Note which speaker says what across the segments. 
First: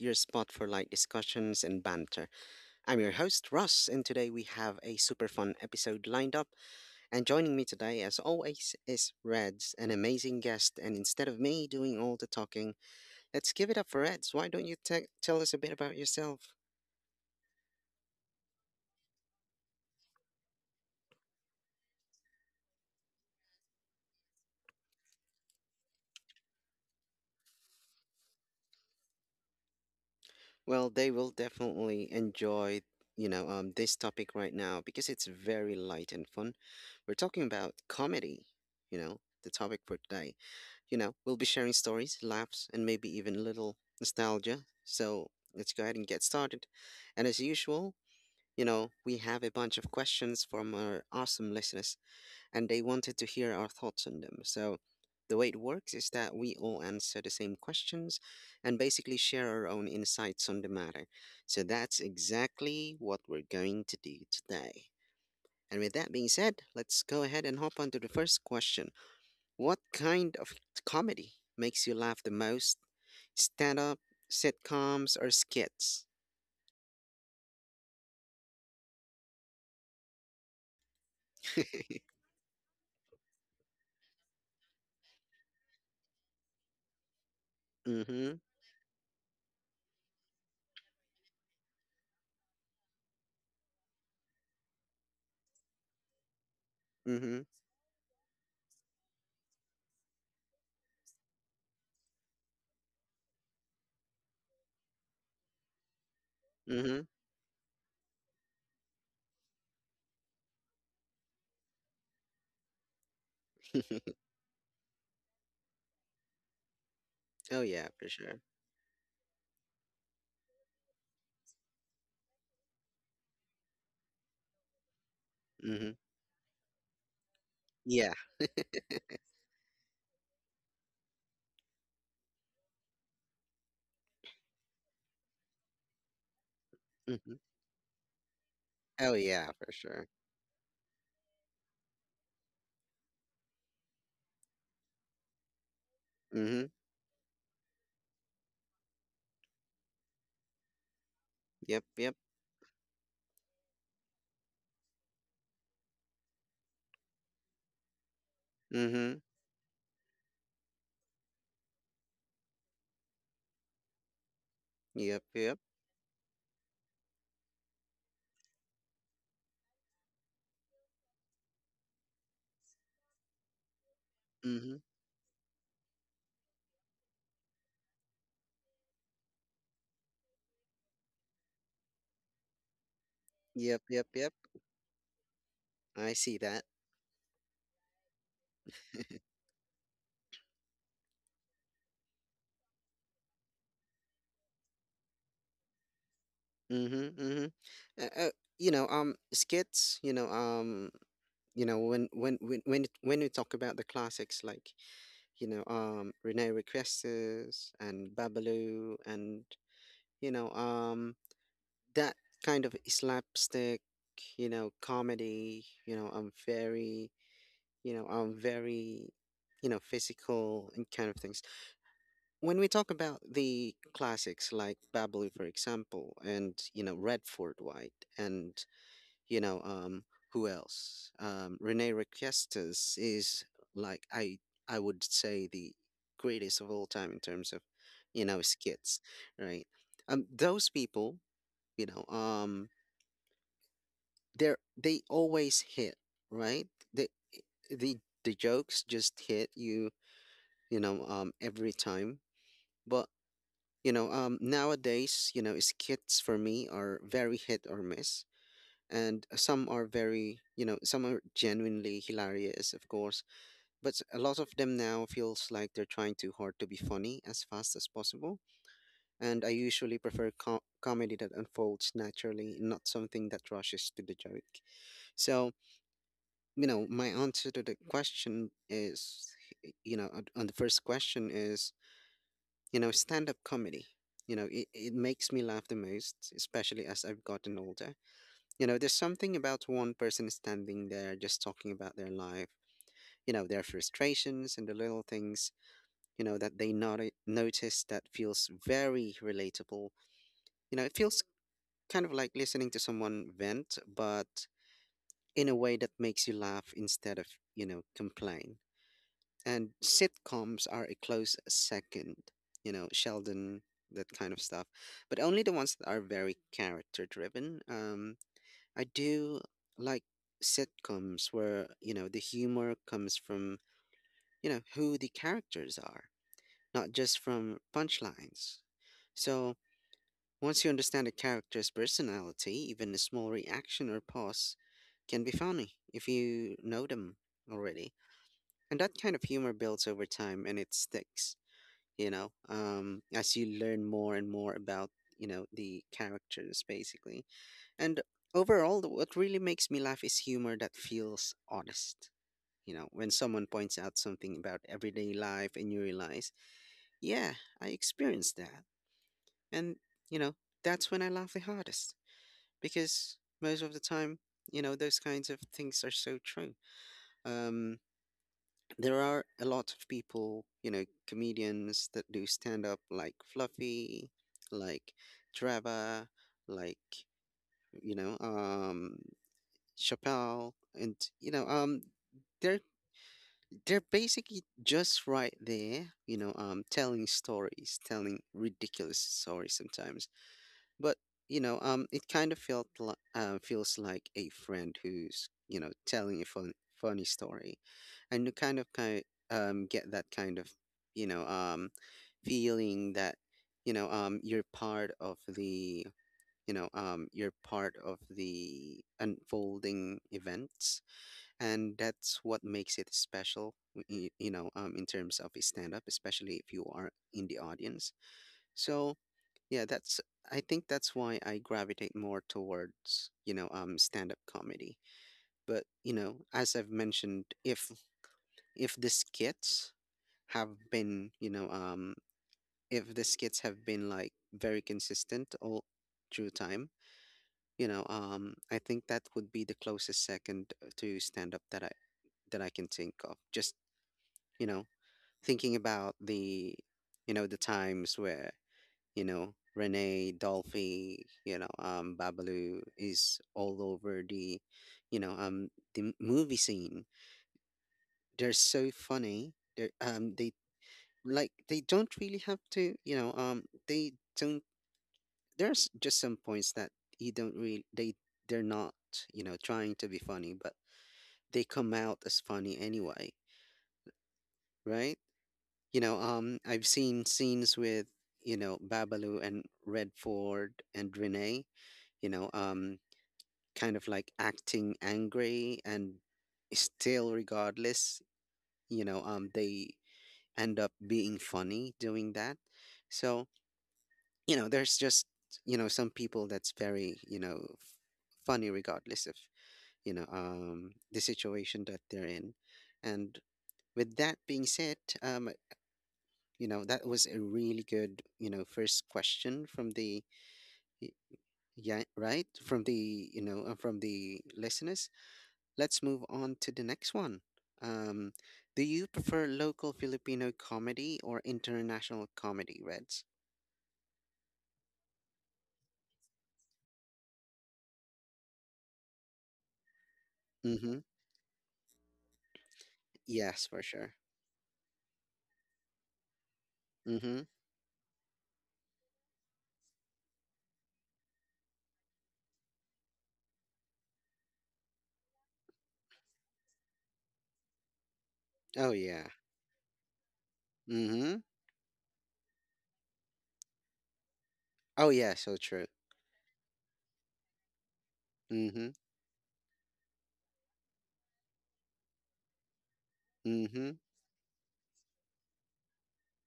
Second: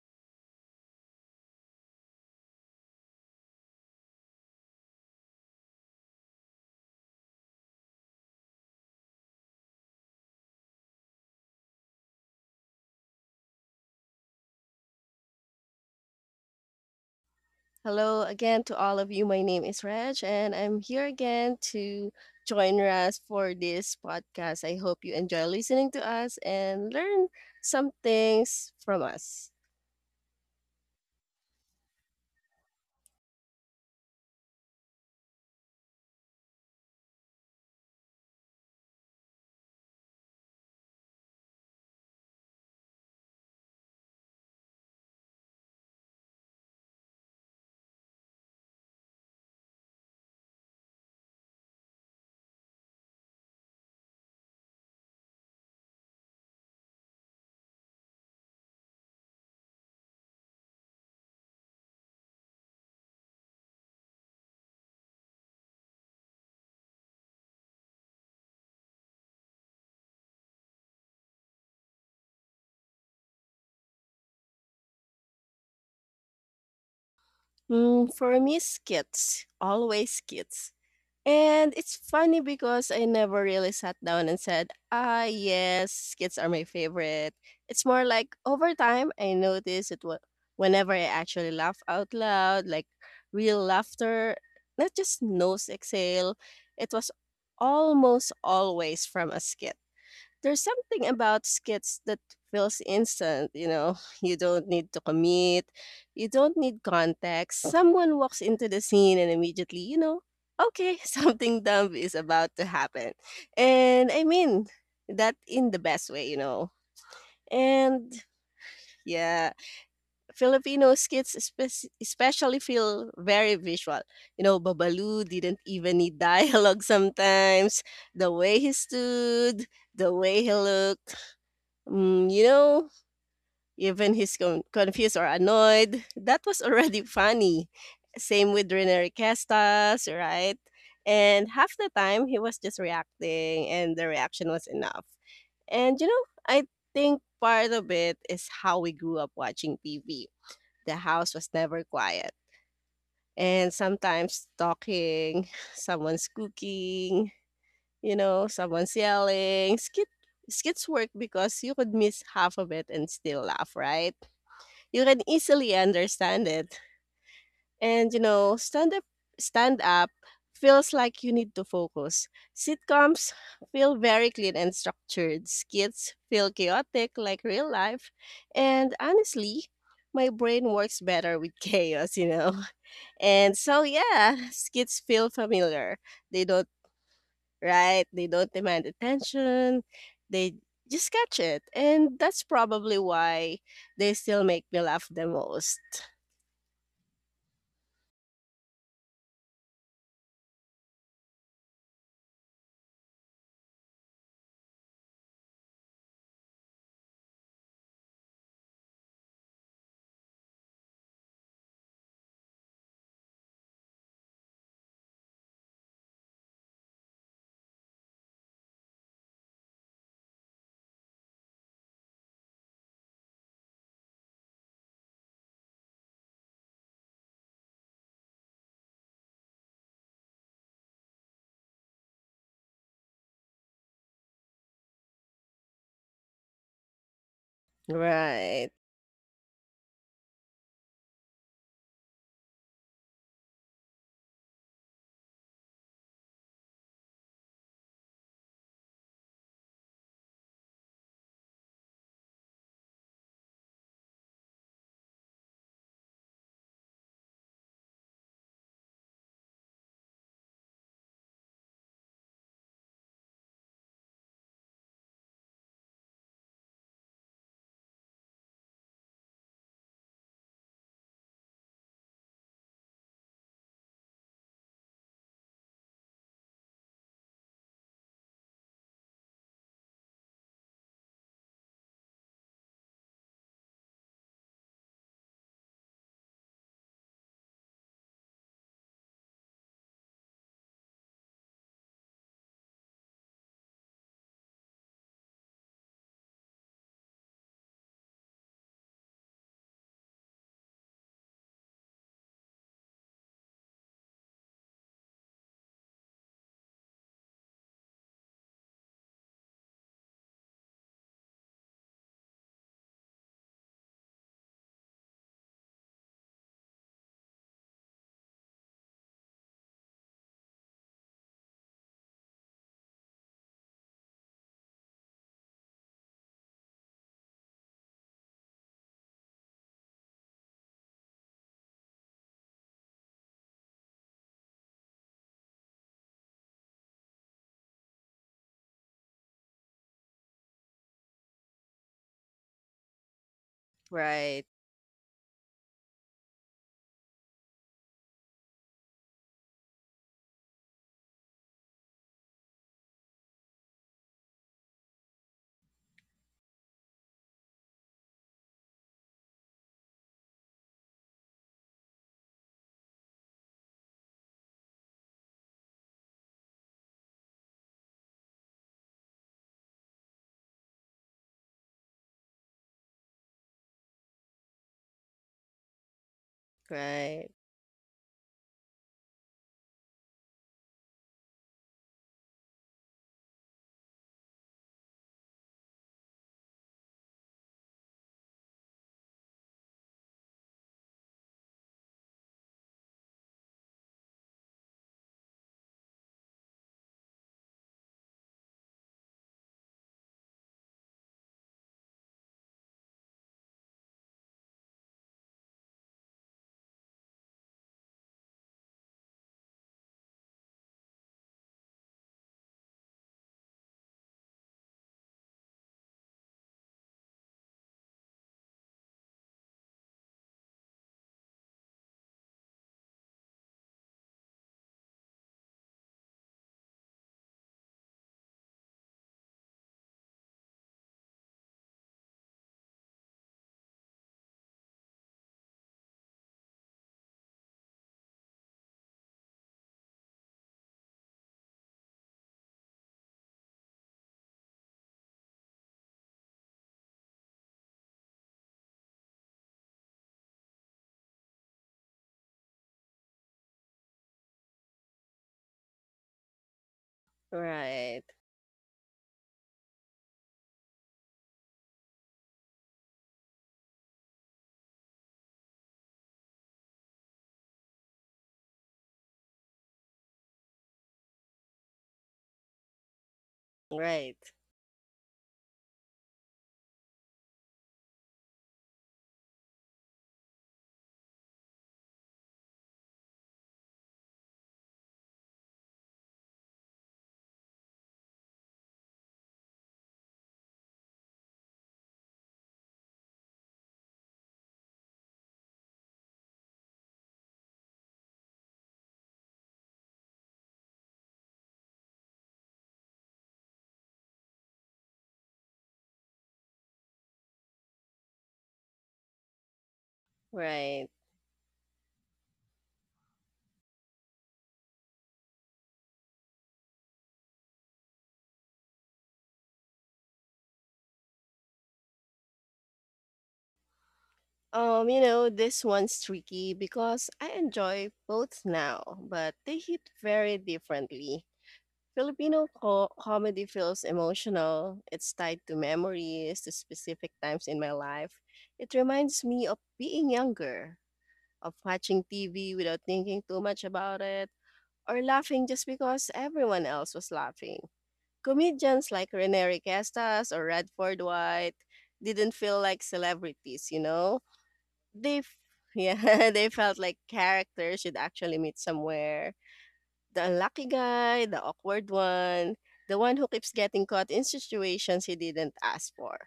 Speaker 1: your spot for light discussions and banter. I'm your host, Russ, and today we have a super fun episode lined up. And joining me today, as always, is Reds, an amazing guest. And instead of me doing all the talking, let's give it up for Reds. Why don't you tell us a bit about yourself?
Speaker 2: Hello again to all of you. My name is Reg, and I'm here again to join us for this podcast. I hope you enjoy listening to us and learn some things from us.
Speaker 1: Well, they will definitely enjoy, this topic right now because it's very light and fun. We're talking about comedy, you know, the topic for today. We'll be sharing stories, laughs, and maybe even a little nostalgia. So let's go ahead and get started. And as usual, we have a bunch of questions from our awesome listeners, and they wanted to hear our thoughts on them. So the way it works is that we all answer the same questions and basically share our own insights on the matter. So that's exactly what we're going to do today. And with that being said, let's go ahead and hop on to the first question. What kind of comedy makes you laugh the most? Stand up, sitcoms, or skits?
Speaker 2: For me, skits, always skits. And it's funny because I never really sat down and said, "Ah, yes, skits are my favorite." It's more
Speaker 1: Mm-hmm.
Speaker 2: like over time I noticed whenever I actually laugh out loud, like real laughter, not just nose exhale. It was
Speaker 1: Mm-hmm.
Speaker 2: almost always from a skit. There's something about skits that feels instant, you know? You don't need to commit, you don't need
Speaker 1: Mm-hmm.
Speaker 2: context. Someone walks into the scene and immediately, you know, okay, something dumb is about to happen. And I mean that in the best way, you know?
Speaker 1: Oh, yeah, for
Speaker 2: And
Speaker 1: sure.
Speaker 2: yeah, Filipino skits especially feel very visual. You know, Babalu didn't
Speaker 1: Mm-hmm.
Speaker 2: even need dialogue sometimes.
Speaker 1: Yeah.
Speaker 2: The way he stood, the way he looked, you know, even he's confused or annoyed. That was already
Speaker 1: Mm-hmm.
Speaker 2: funny. Same with Rene
Speaker 1: Oh, yeah, for sure.
Speaker 2: Castas, right? And half the time he was just reacting, and the reaction was enough. And you know,
Speaker 1: Mm-hmm.
Speaker 2: I think part of it is how we grew up watching TV. The house was
Speaker 1: Yep.
Speaker 2: never
Speaker 1: Yep.
Speaker 2: quiet, and sometimes talking, someone's cooking, you know, someone's
Speaker 1: Mm-hmm.
Speaker 2: yelling. Skits work because you could miss half of it and still laugh, right? You can
Speaker 1: Yep. Yep.
Speaker 2: easily understand it. And you know, stand up feels like you need to focus. Sitcoms feel very clean and
Speaker 1: Mm-hmm.
Speaker 2: structured. Skits feel chaotic like real life. And honestly, my brain works better with chaos, you know. And
Speaker 1: Yep.
Speaker 2: so
Speaker 1: Yep. Yep.
Speaker 2: yeah, skits feel familiar.
Speaker 1: I see
Speaker 2: They
Speaker 1: that.
Speaker 2: don't right? They don't demand attention. They just catch it. And that's probably why they still make me laugh the most.
Speaker 1: Mm-hmm. Mm-hmm. Uh, uh, Skits. You know, When we talk about the classics, like, Rene Requestas and Babalu, and you know, um, that kind of slapstick, comedy. I'm very, you know, I'm very, physical and kind of things. When we talk about the classics like Babalu, for example, and, Red Fort White, and you know um who else, Rene Requestas is, like, I would say the greatest of all time in terms of,
Speaker 2: Right.
Speaker 1: skits, right? Those people, you know um they always hit, right? they the the jokes just hit you, you know every time. But nowadays, skits for me are very hit or miss. And some are very some are genuinely hilarious, of course, but a lot of them now feels like they're trying too hard to be funny as fast as possible, and I usually prefer comedy that unfolds naturally, not something that rushes to the joke. So my answer to the question, is on the first question, is, stand up comedy. It makes me laugh the most, especially as I've gotten older. There's something about one person standing there just talking about their life, their frustrations and the little things, that they notice, that feels very relatable. It feels kind of like listening to someone vent, but in a way that makes you laugh instead of, complain. And sitcoms are a close second, Sheldon, that kind of stuff, but only the ones that are very character driven. I do like sitcoms where, the humor comes from, who the characters are, not just from punchlines. So once you understand a character's personality, even a small reaction or pause can be funny if you know them already. And that kind of humor builds over time and it sticks, as you learn more and
Speaker 2: Right.
Speaker 1: more about, the characters basically. And overall, what really makes me laugh is humor that feels honest. When someone points out something about everyday life and you realize, yeah, I experienced that. And, you know, that's when I laugh the hardest, because most of the time, those kinds of things are so true. Um, there are a lot of people, comedians that do stand up, like Fluffy, like Trevor, like,
Speaker 2: Right.
Speaker 1: you know, um, Chappelle. And they're they're basically just right there, telling stories, telling ridiculous stories sometimes. But it kind of felt like feels like a friend who's, telling a funny story, and you kind of kind get that kind of, you know um feeling that, you know um you're part of the you're part of the unfolding events, and that's what makes it special. In terms of a stand up, especially if you are in the audience. So yeah, that's I think that's why I gravitate more towards, stand up comedy. But as I've mentioned, if the skits have been, if the skits have been like very consistent all through time, I think that would be the closest second, to stand up that I that I can think of, just, you know thinking about the, the times where, Renee, Dolphy, Babalu is all over the, the movie scene.
Speaker 2: Right.
Speaker 1: They're so funny. They don't really have to, they don't. There's just some points that you don't really they they're not, trying to be funny, but they come out as funny anyway,
Speaker 2: Right.
Speaker 1: right? I've seen scenes with, Babalu and Redford and Renee, you know, um, kind of like acting angry, and still, regardless, they end up being funny doing that. So, there's just, some people that's very, funny regardless of, the situation that they're in. And with that being said, um, that was a really good, first question from the, y-
Speaker 2: Right.
Speaker 1: yeah, right? From the, from the listeners. Let's move on to the next one. Um, do you prefer local Filipino comedy or international comedy, Reds?
Speaker 2: You know, this one's tricky because I enjoy both now, but they hit very
Speaker 1: Mm-hmm.
Speaker 2: differently. Filipino co comedy
Speaker 1: Yes, for
Speaker 2: feels
Speaker 1: sure.
Speaker 2: emotional. It's tied to memories, to specific
Speaker 1: Mm-hmm.
Speaker 2: times in my life. It reminds me of being younger, of watching TV without thinking too much about it, or laughing just because everyone else was laughing.
Speaker 1: Oh,
Speaker 2: Comedians
Speaker 1: yeah.
Speaker 2: like Rene Requestas or Radford
Speaker 1: Mm-hmm.
Speaker 2: White didn't feel like celebrities, you know?
Speaker 1: Oh, yeah,
Speaker 2: They, f-
Speaker 1: so true.
Speaker 2: yeah, they felt like characters you'd actually meet
Speaker 1: Mm-hmm.
Speaker 2: somewhere. The unlucky guy, the awkward one, the one who keeps
Speaker 1: Mm-hmm.
Speaker 2: getting caught in situations he didn't ask for.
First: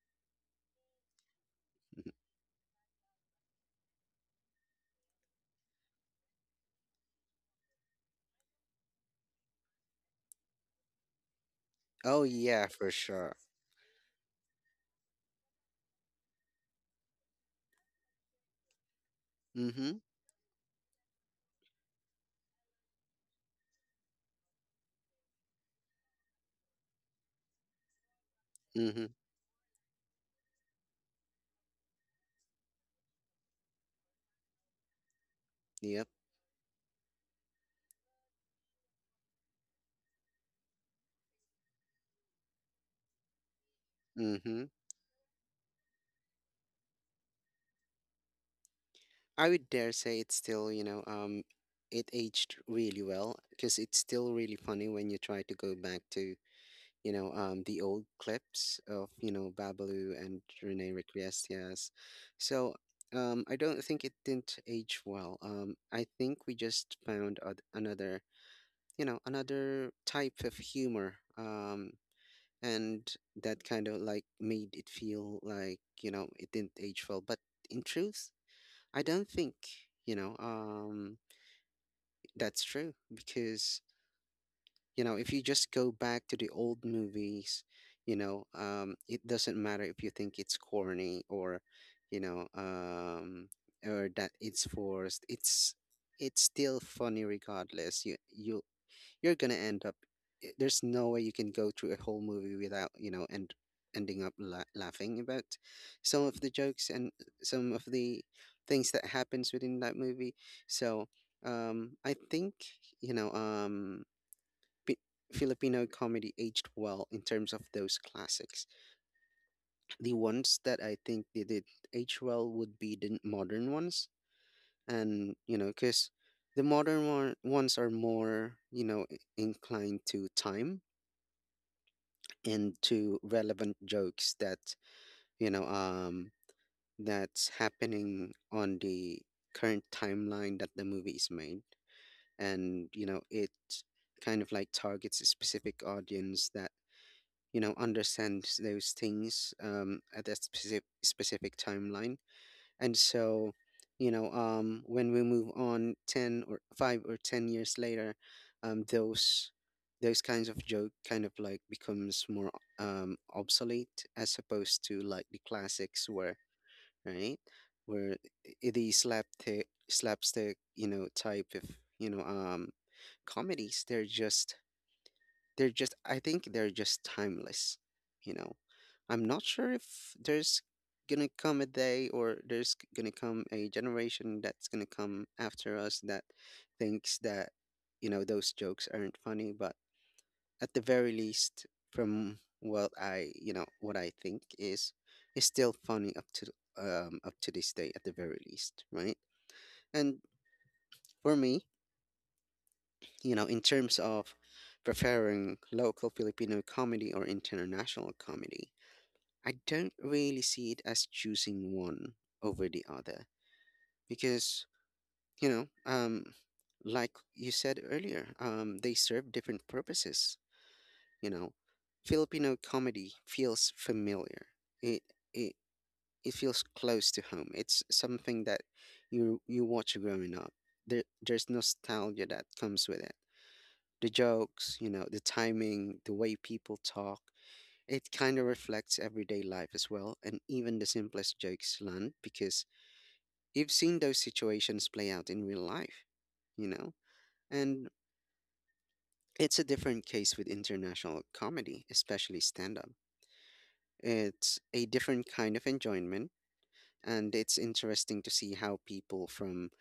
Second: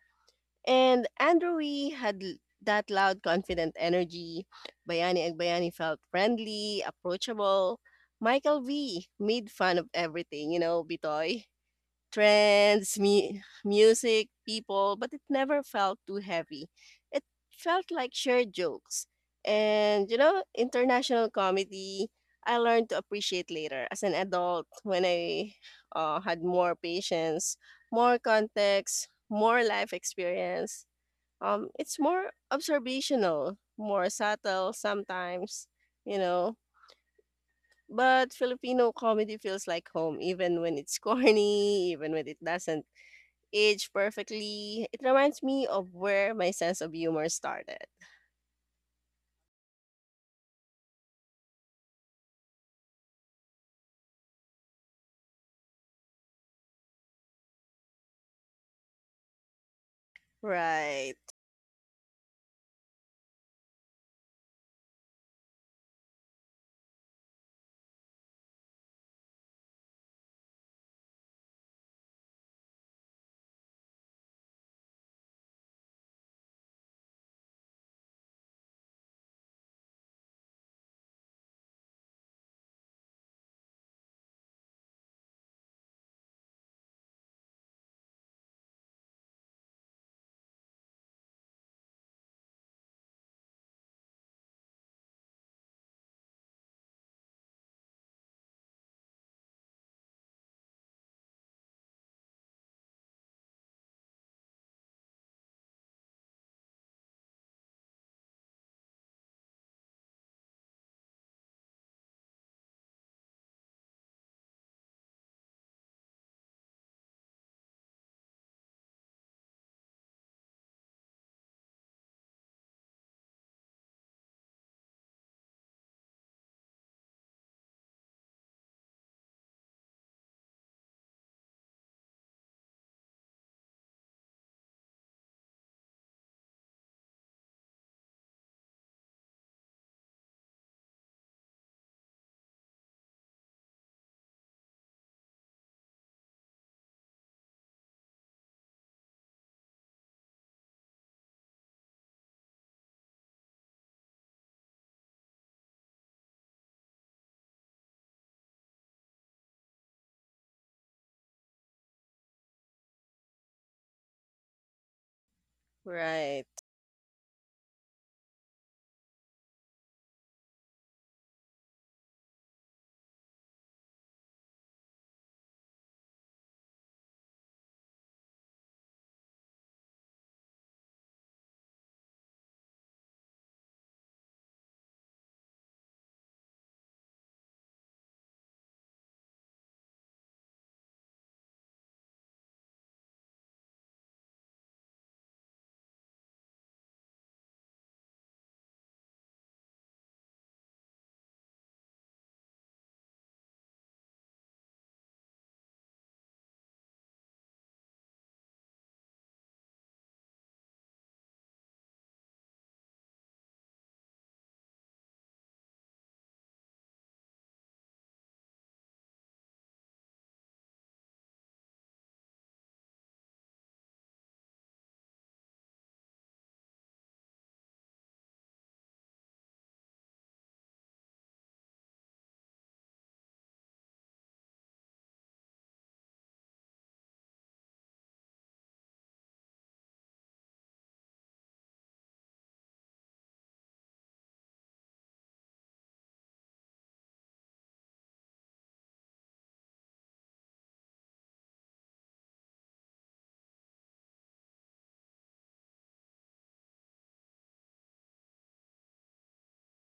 Speaker 2: And Andrew Wee
Speaker 1: Mm-hmm.
Speaker 2: had that loud, confident energy. Bayani Agbayani felt friendly, approachable. Michael V made fun of everything, you know, Bitoy,
Speaker 1: Oh, yeah, for
Speaker 2: trends,
Speaker 1: sure.
Speaker 2: music, people, but it never felt too heavy. It felt like shared jokes.
Speaker 1: Mm-hmm.
Speaker 2: And, you know, international comedy, I learned to appreciate later as an adult when I had more patience, more
Speaker 1: Mm-hmm.
Speaker 2: context, more life experience. It's more observational, more subtle sometimes,
Speaker 1: Yep.
Speaker 2: you know. But Filipino comedy feels like home, even when it's corny, even when it doesn't age
Speaker 1: Mm-hmm.
Speaker 2: perfectly, it reminds me of where my sense of humor started.
Speaker 1: I would dare say it's still, it aged really well, because it's still really funny when you try to go back to, the old clips of, Babalu and Rene
Speaker 2: Right,
Speaker 1: Requiestas. So, I don't think it didn't age well. I think we just found another, another type of humor. And that kind of like made it feel like, it didn't age well. But in truth, I don't think, you know, um, that's true, because, if you just go back to the old movies, it doesn't matter if you think it's corny, you know, um, or that it's forced. It's still funny regardless. You're gonna end up There's no way you can go through a whole movie without, you know and ending up laughing about some of the jokes and some of the things that happens within that movie. So, I think, you know um Pi- Filipino comedy aged well in terms of those classics. The ones that I think they did age well would be the modern ones. And because the ones are more, inclined to time, into relevant jokes that, you know um that's happening on the current timeline that the movie is made, and it kind of like targets a specific audience that, understands those things, at that specific timeline. And so, when we move on 10 or 5 or 10 years later, um those those kinds of joke kind of like becomes more, obsolete, as opposed to like the classics were,
Speaker 2: right,
Speaker 1: right? Where the slapstick, type of, you know um comedies, they're just, I think, they're just timeless, you know. I'm not sure if there's gonna come a day, or there's gonna come a generation that's gonna come after us that thinks that, those jokes aren't funny, but at the very least, from what I you know what I think is still funny up to, this day, at the very least, right? And for me, in terms of preferring local Filipino comedy or international comedy, I don't really see it as choosing one over the other, because, you know, um, like you said earlier, they serve different purposes. You know, Filipino comedy feels familiar. It it it feels close to home. It's something that you watch growing up. There's nostalgia that comes with it: the jokes, the timing, the way people talk. It kind of reflects everyday life as well, and even the simplest jokes land because you've seen those situations play out in real life, you know? And it's a different case with international comedy, especially stand up. It's a different kind of enjoyment, and it's interesting to see how people from,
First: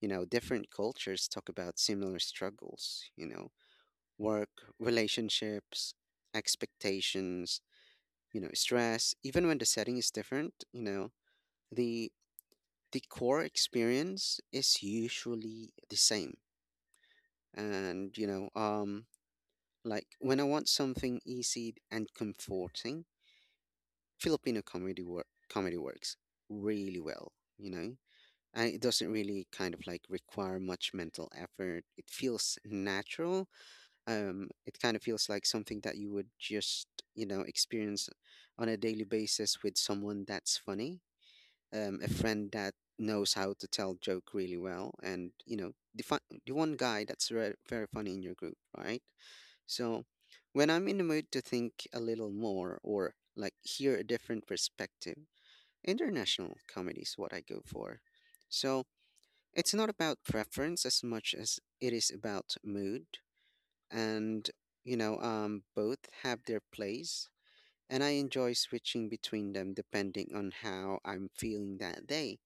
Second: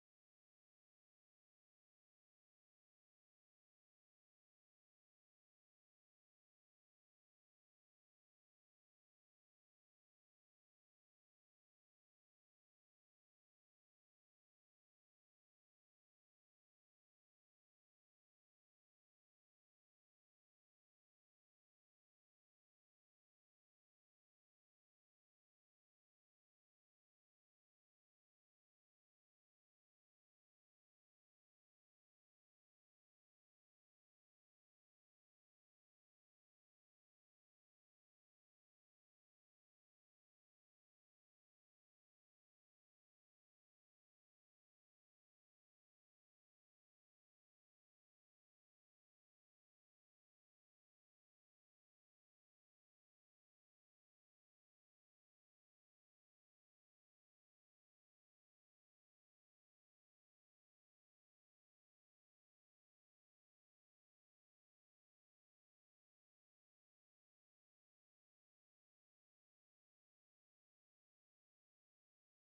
Speaker 1: different cultures talk about similar struggles, work, relationships, expectations, stress, even when the setting is different. You know the the core experience is usually the same. And like when I want something easy and comforting, Filipino comedy work comedy works really well. You know I, it doesn't really kind of like require much mental effort. It feels natural. It kind of feels like something that you would just experience on a daily basis with someone that's funny, a friend that knows how to tell joke really well, and the one guy that's very funny in your group, right? So when I'm in the mood to think a little more or like hear a different perspective, international comedy is what I go for. So it's not about preference as much as it is about mood. And both have their place, and I enjoy switching between them depending on how I'm feeling that day.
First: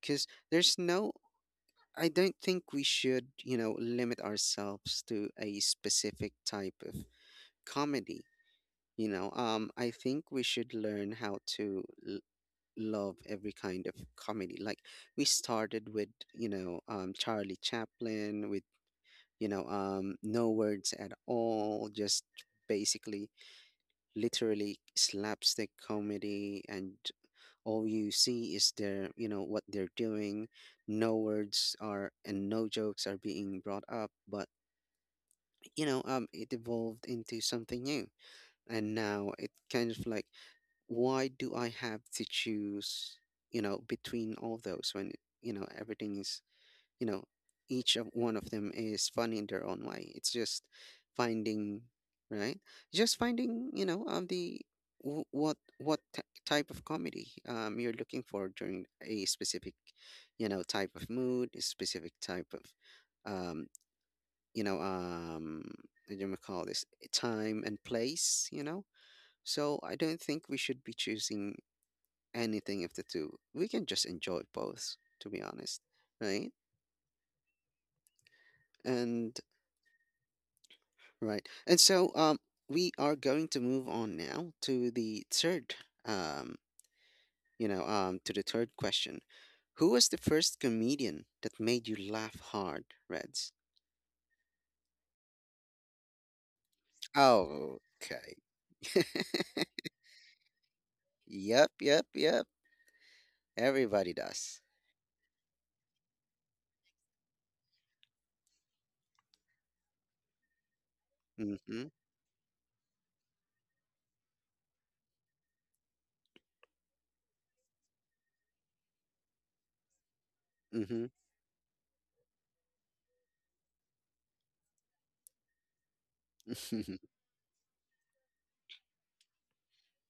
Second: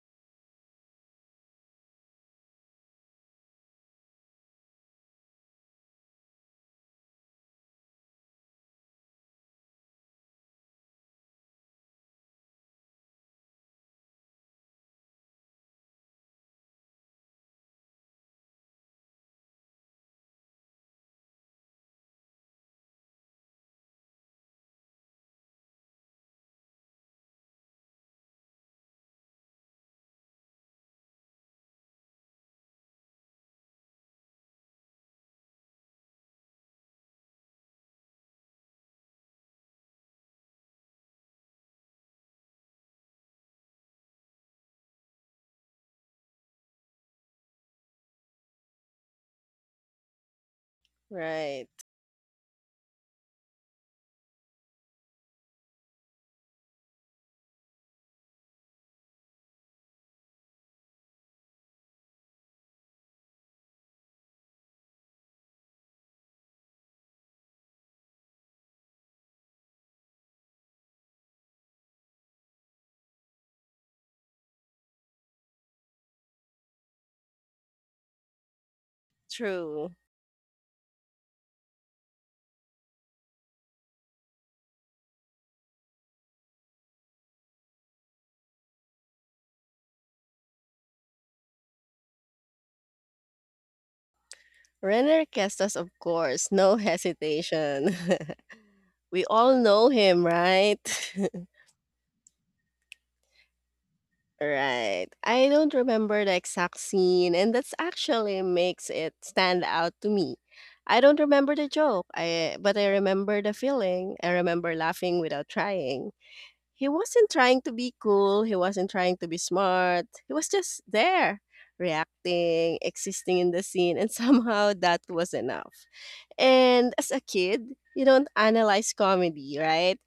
Speaker 1: Because there's no, I don't think we should limit ourselves to a specific type of comedy. I think we should learn how to l- love every kind of comedy. Like, we started with Charlie Chaplin, with no words at all, just basically literally slapstick comedy, and all you see is their you know what they're doing. No words are and no jokes are being brought up, but it evolved into something new. And now it kind of like, why do I have to choose, between all those, when everything is, you know each of one of them is funny in their own way. It's just
Speaker 2: right.
Speaker 1: finding right, just finding the what type of comedy you're looking for during a specific, type of mood, a specific type of, um you know um what do you call this, time and place, so I don't think we should be choosing anything of the two. We can just enjoy both, to be honest, right? And
Speaker 2: True.
Speaker 1: right. And so we are going to move on now um to the third question. Who was the first comedian that made you laugh hard, Reds?
Speaker 2: Renner Kestas, of course, no
Speaker 1: Oh,
Speaker 2: hesitation.
Speaker 1: okay.
Speaker 2: We all know him, right?
Speaker 1: Yep, yep, yep. Everybody does.
Speaker 2: Right. I don't remember the exact scene, and that's actually makes it stand out to me. I don't remember the
Speaker 1: Mm-hmm.
Speaker 2: joke, I but I remember the feeling. I remember laughing without trying. He wasn't trying to be cool, he wasn't trying to be smart. He was just
Speaker 1: Mm-hmm.
Speaker 2: there, reacting, existing in the scene, and somehow that was enough. And as a kid, you don't analyze comedy, right?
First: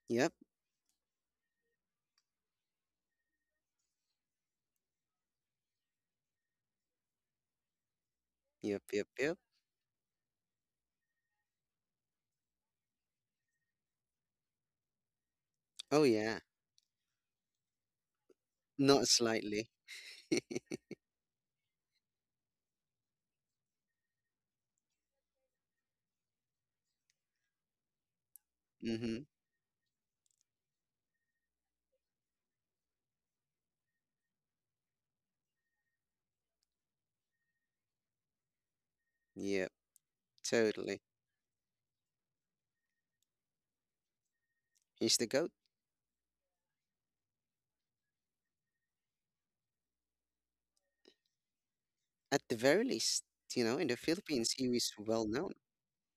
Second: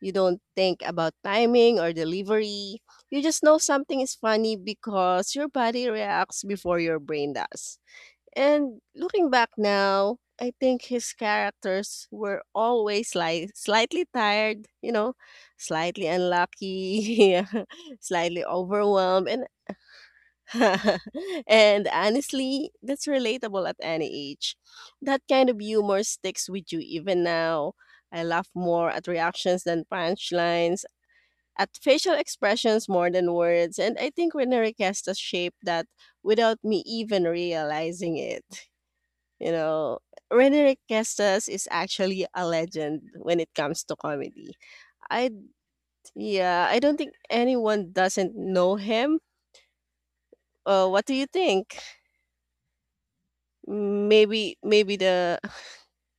Speaker 2: You
Speaker 1: Yep,
Speaker 2: don't think about timing or delivery. You just know something is funny because your body reacts before your brain does. And
Speaker 1: yep, yep,
Speaker 2: looking
Speaker 1: yep.
Speaker 2: back now, I think his characters were always like slightly tired, you know,
Speaker 1: Oh
Speaker 2: slightly
Speaker 1: yeah.
Speaker 2: unlucky, slightly
Speaker 1: Not
Speaker 2: overwhelmed, and
Speaker 1: slightly.
Speaker 2: and honestly, that's relatable at any age. That kind of humor sticks with you even now. I laugh more at
Speaker 1: Mm-hmm.
Speaker 2: reactions than punchlines, at facial expressions more than words, and I think Rene Requesta shaped that without me even realizing it. You
Speaker 1: Yep,
Speaker 2: know, Rene
Speaker 1: totally.
Speaker 2: Requestas is actually a legend when it comes to comedy.
Speaker 1: He's the
Speaker 2: I
Speaker 1: goat.
Speaker 2: yeah, I don't think anyone doesn't know him. What do you think?
Speaker 1: At the very least, in the Philippines
Speaker 2: Maybe
Speaker 1: he is
Speaker 2: maybe
Speaker 1: well
Speaker 2: the
Speaker 1: known.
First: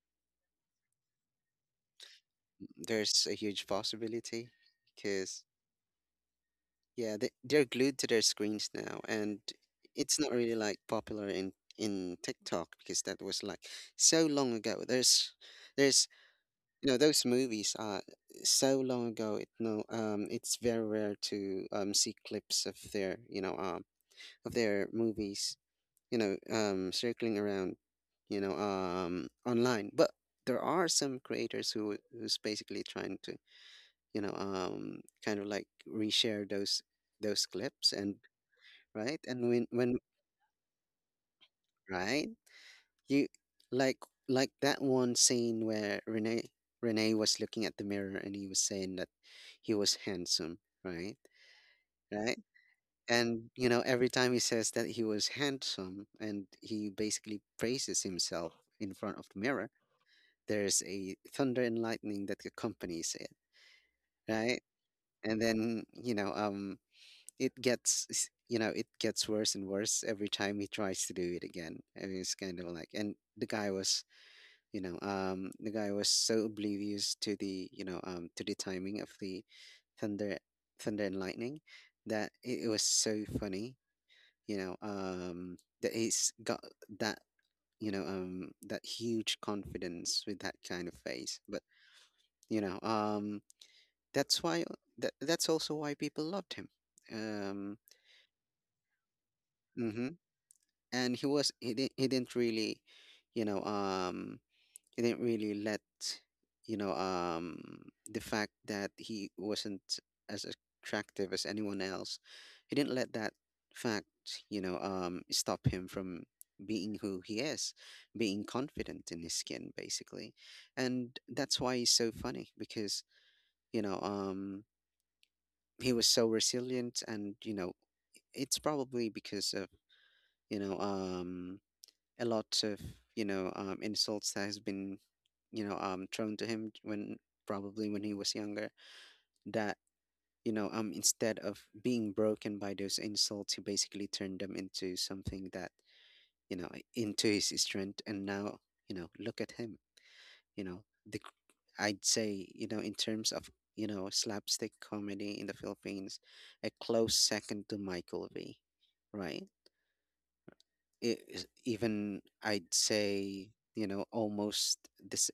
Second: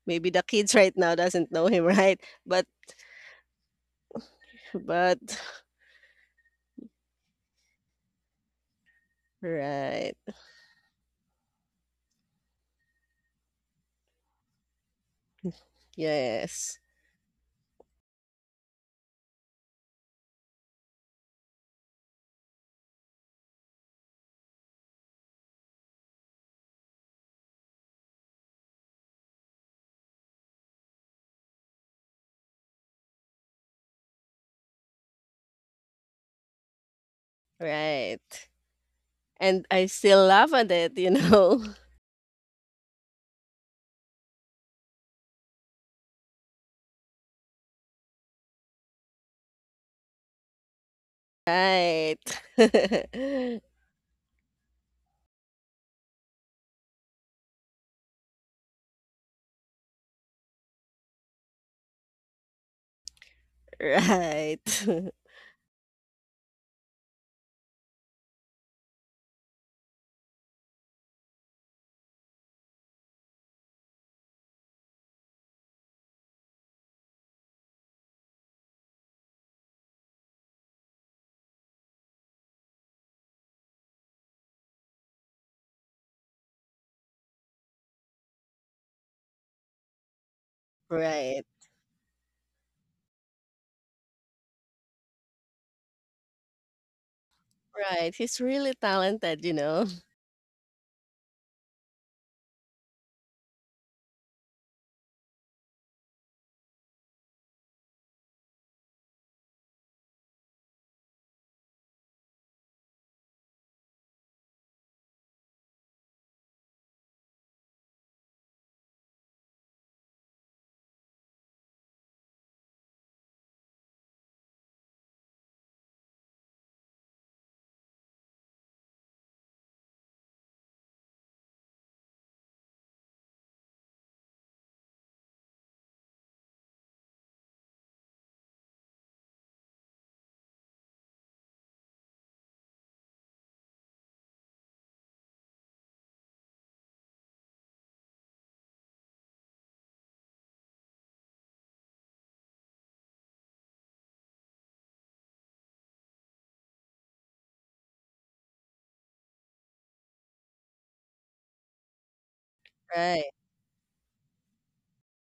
Speaker 2: maybe the kids right now doesn't know him, right? But
Speaker 1: There's a huge possibility,
Speaker 2: but
Speaker 1: because yeah, they're glued to their screens now, and
Speaker 2: Right.
Speaker 1: it's not really like popular in TikTok, because that was like so long ago. There's
Speaker 2: Yes.
Speaker 1: you know Those movies are so long ago. It no um it's very rare to see clips of their you know of their movies circling around online. But there are some creators who's basically trying to kind of like reshare those clips. And
Speaker 2: Right.
Speaker 1: right, and
Speaker 2: And I
Speaker 1: when
Speaker 2: still laugh at it, you know.
Speaker 1: right, you like like that one scene where Renee was looking at the mirror, and he was saying that he was handsome, right,
Speaker 2: Right.
Speaker 1: right. And
Speaker 2: Right.
Speaker 1: every time he says that he was handsome and he basically praises himself in front of the mirror, there's a thunder and lightning that accompanies it, right. And then it gets s- you know it gets worse and worse every time he tries to do it again. I mean, it's kind of like, and the guy was you know the guy was so oblivious to the timing of the thunder thunder and lightning, that it was so funny. That he's got that you know that huge confidence, with that kind of face.
Speaker 2: Right.
Speaker 1: But you know um that's why that's also why people loved him. um
Speaker 2: Right. He's really talented, you know.
Speaker 1: mhm, and he didn't really you know um let you know um the fact that he wasn't as attractive as anyone else, he didn't let that fact stop him from being who he is, being confident in his skin basically. And that's why he's so funny, because you know um he was so resilient. And it's probably because of you know um a lot of insults that has been thrown to him when probably when he was younger, that instead of being broken by those insults, he basically turned them into something that you know, into his strength. And now look at him. You know the i i'd say, in terms of slapstick comedy in the Philippines, a close second to Michael V, right? Is even, I'd
Speaker 2: Right.
Speaker 1: say, almost this the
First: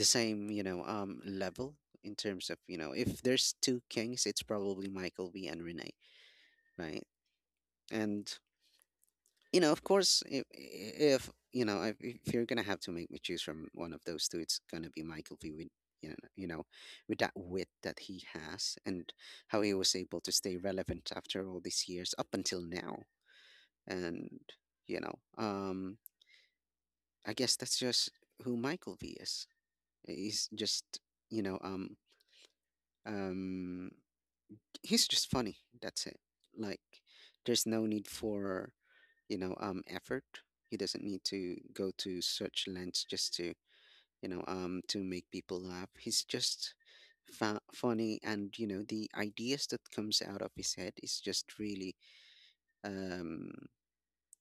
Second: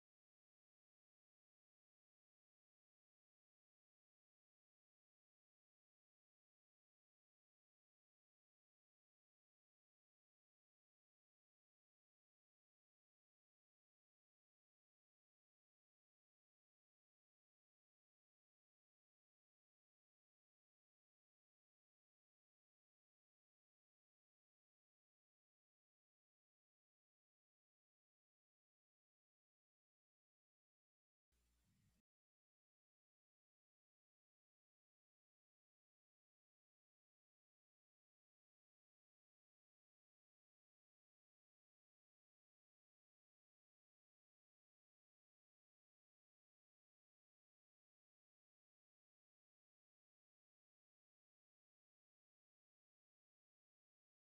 Speaker 1: same, level in terms of, if there's two kings, it's probably Michael B and Renee, right? And, of course, if you're gonna have to make me choose from one of those two, it's gonna be Michael B, with you know, you know, with that wit that he has and how he was able to stay relevant after all these years up until now. And you know, um I guess that's just who Michael V is. He's just, you know, um, um, he's just funny. That's it. Like, there's no need for, effort. He doesn't need to go to such lengths just to make people laugh. He's just funny, and the ideas that comes out of his head is just really, um,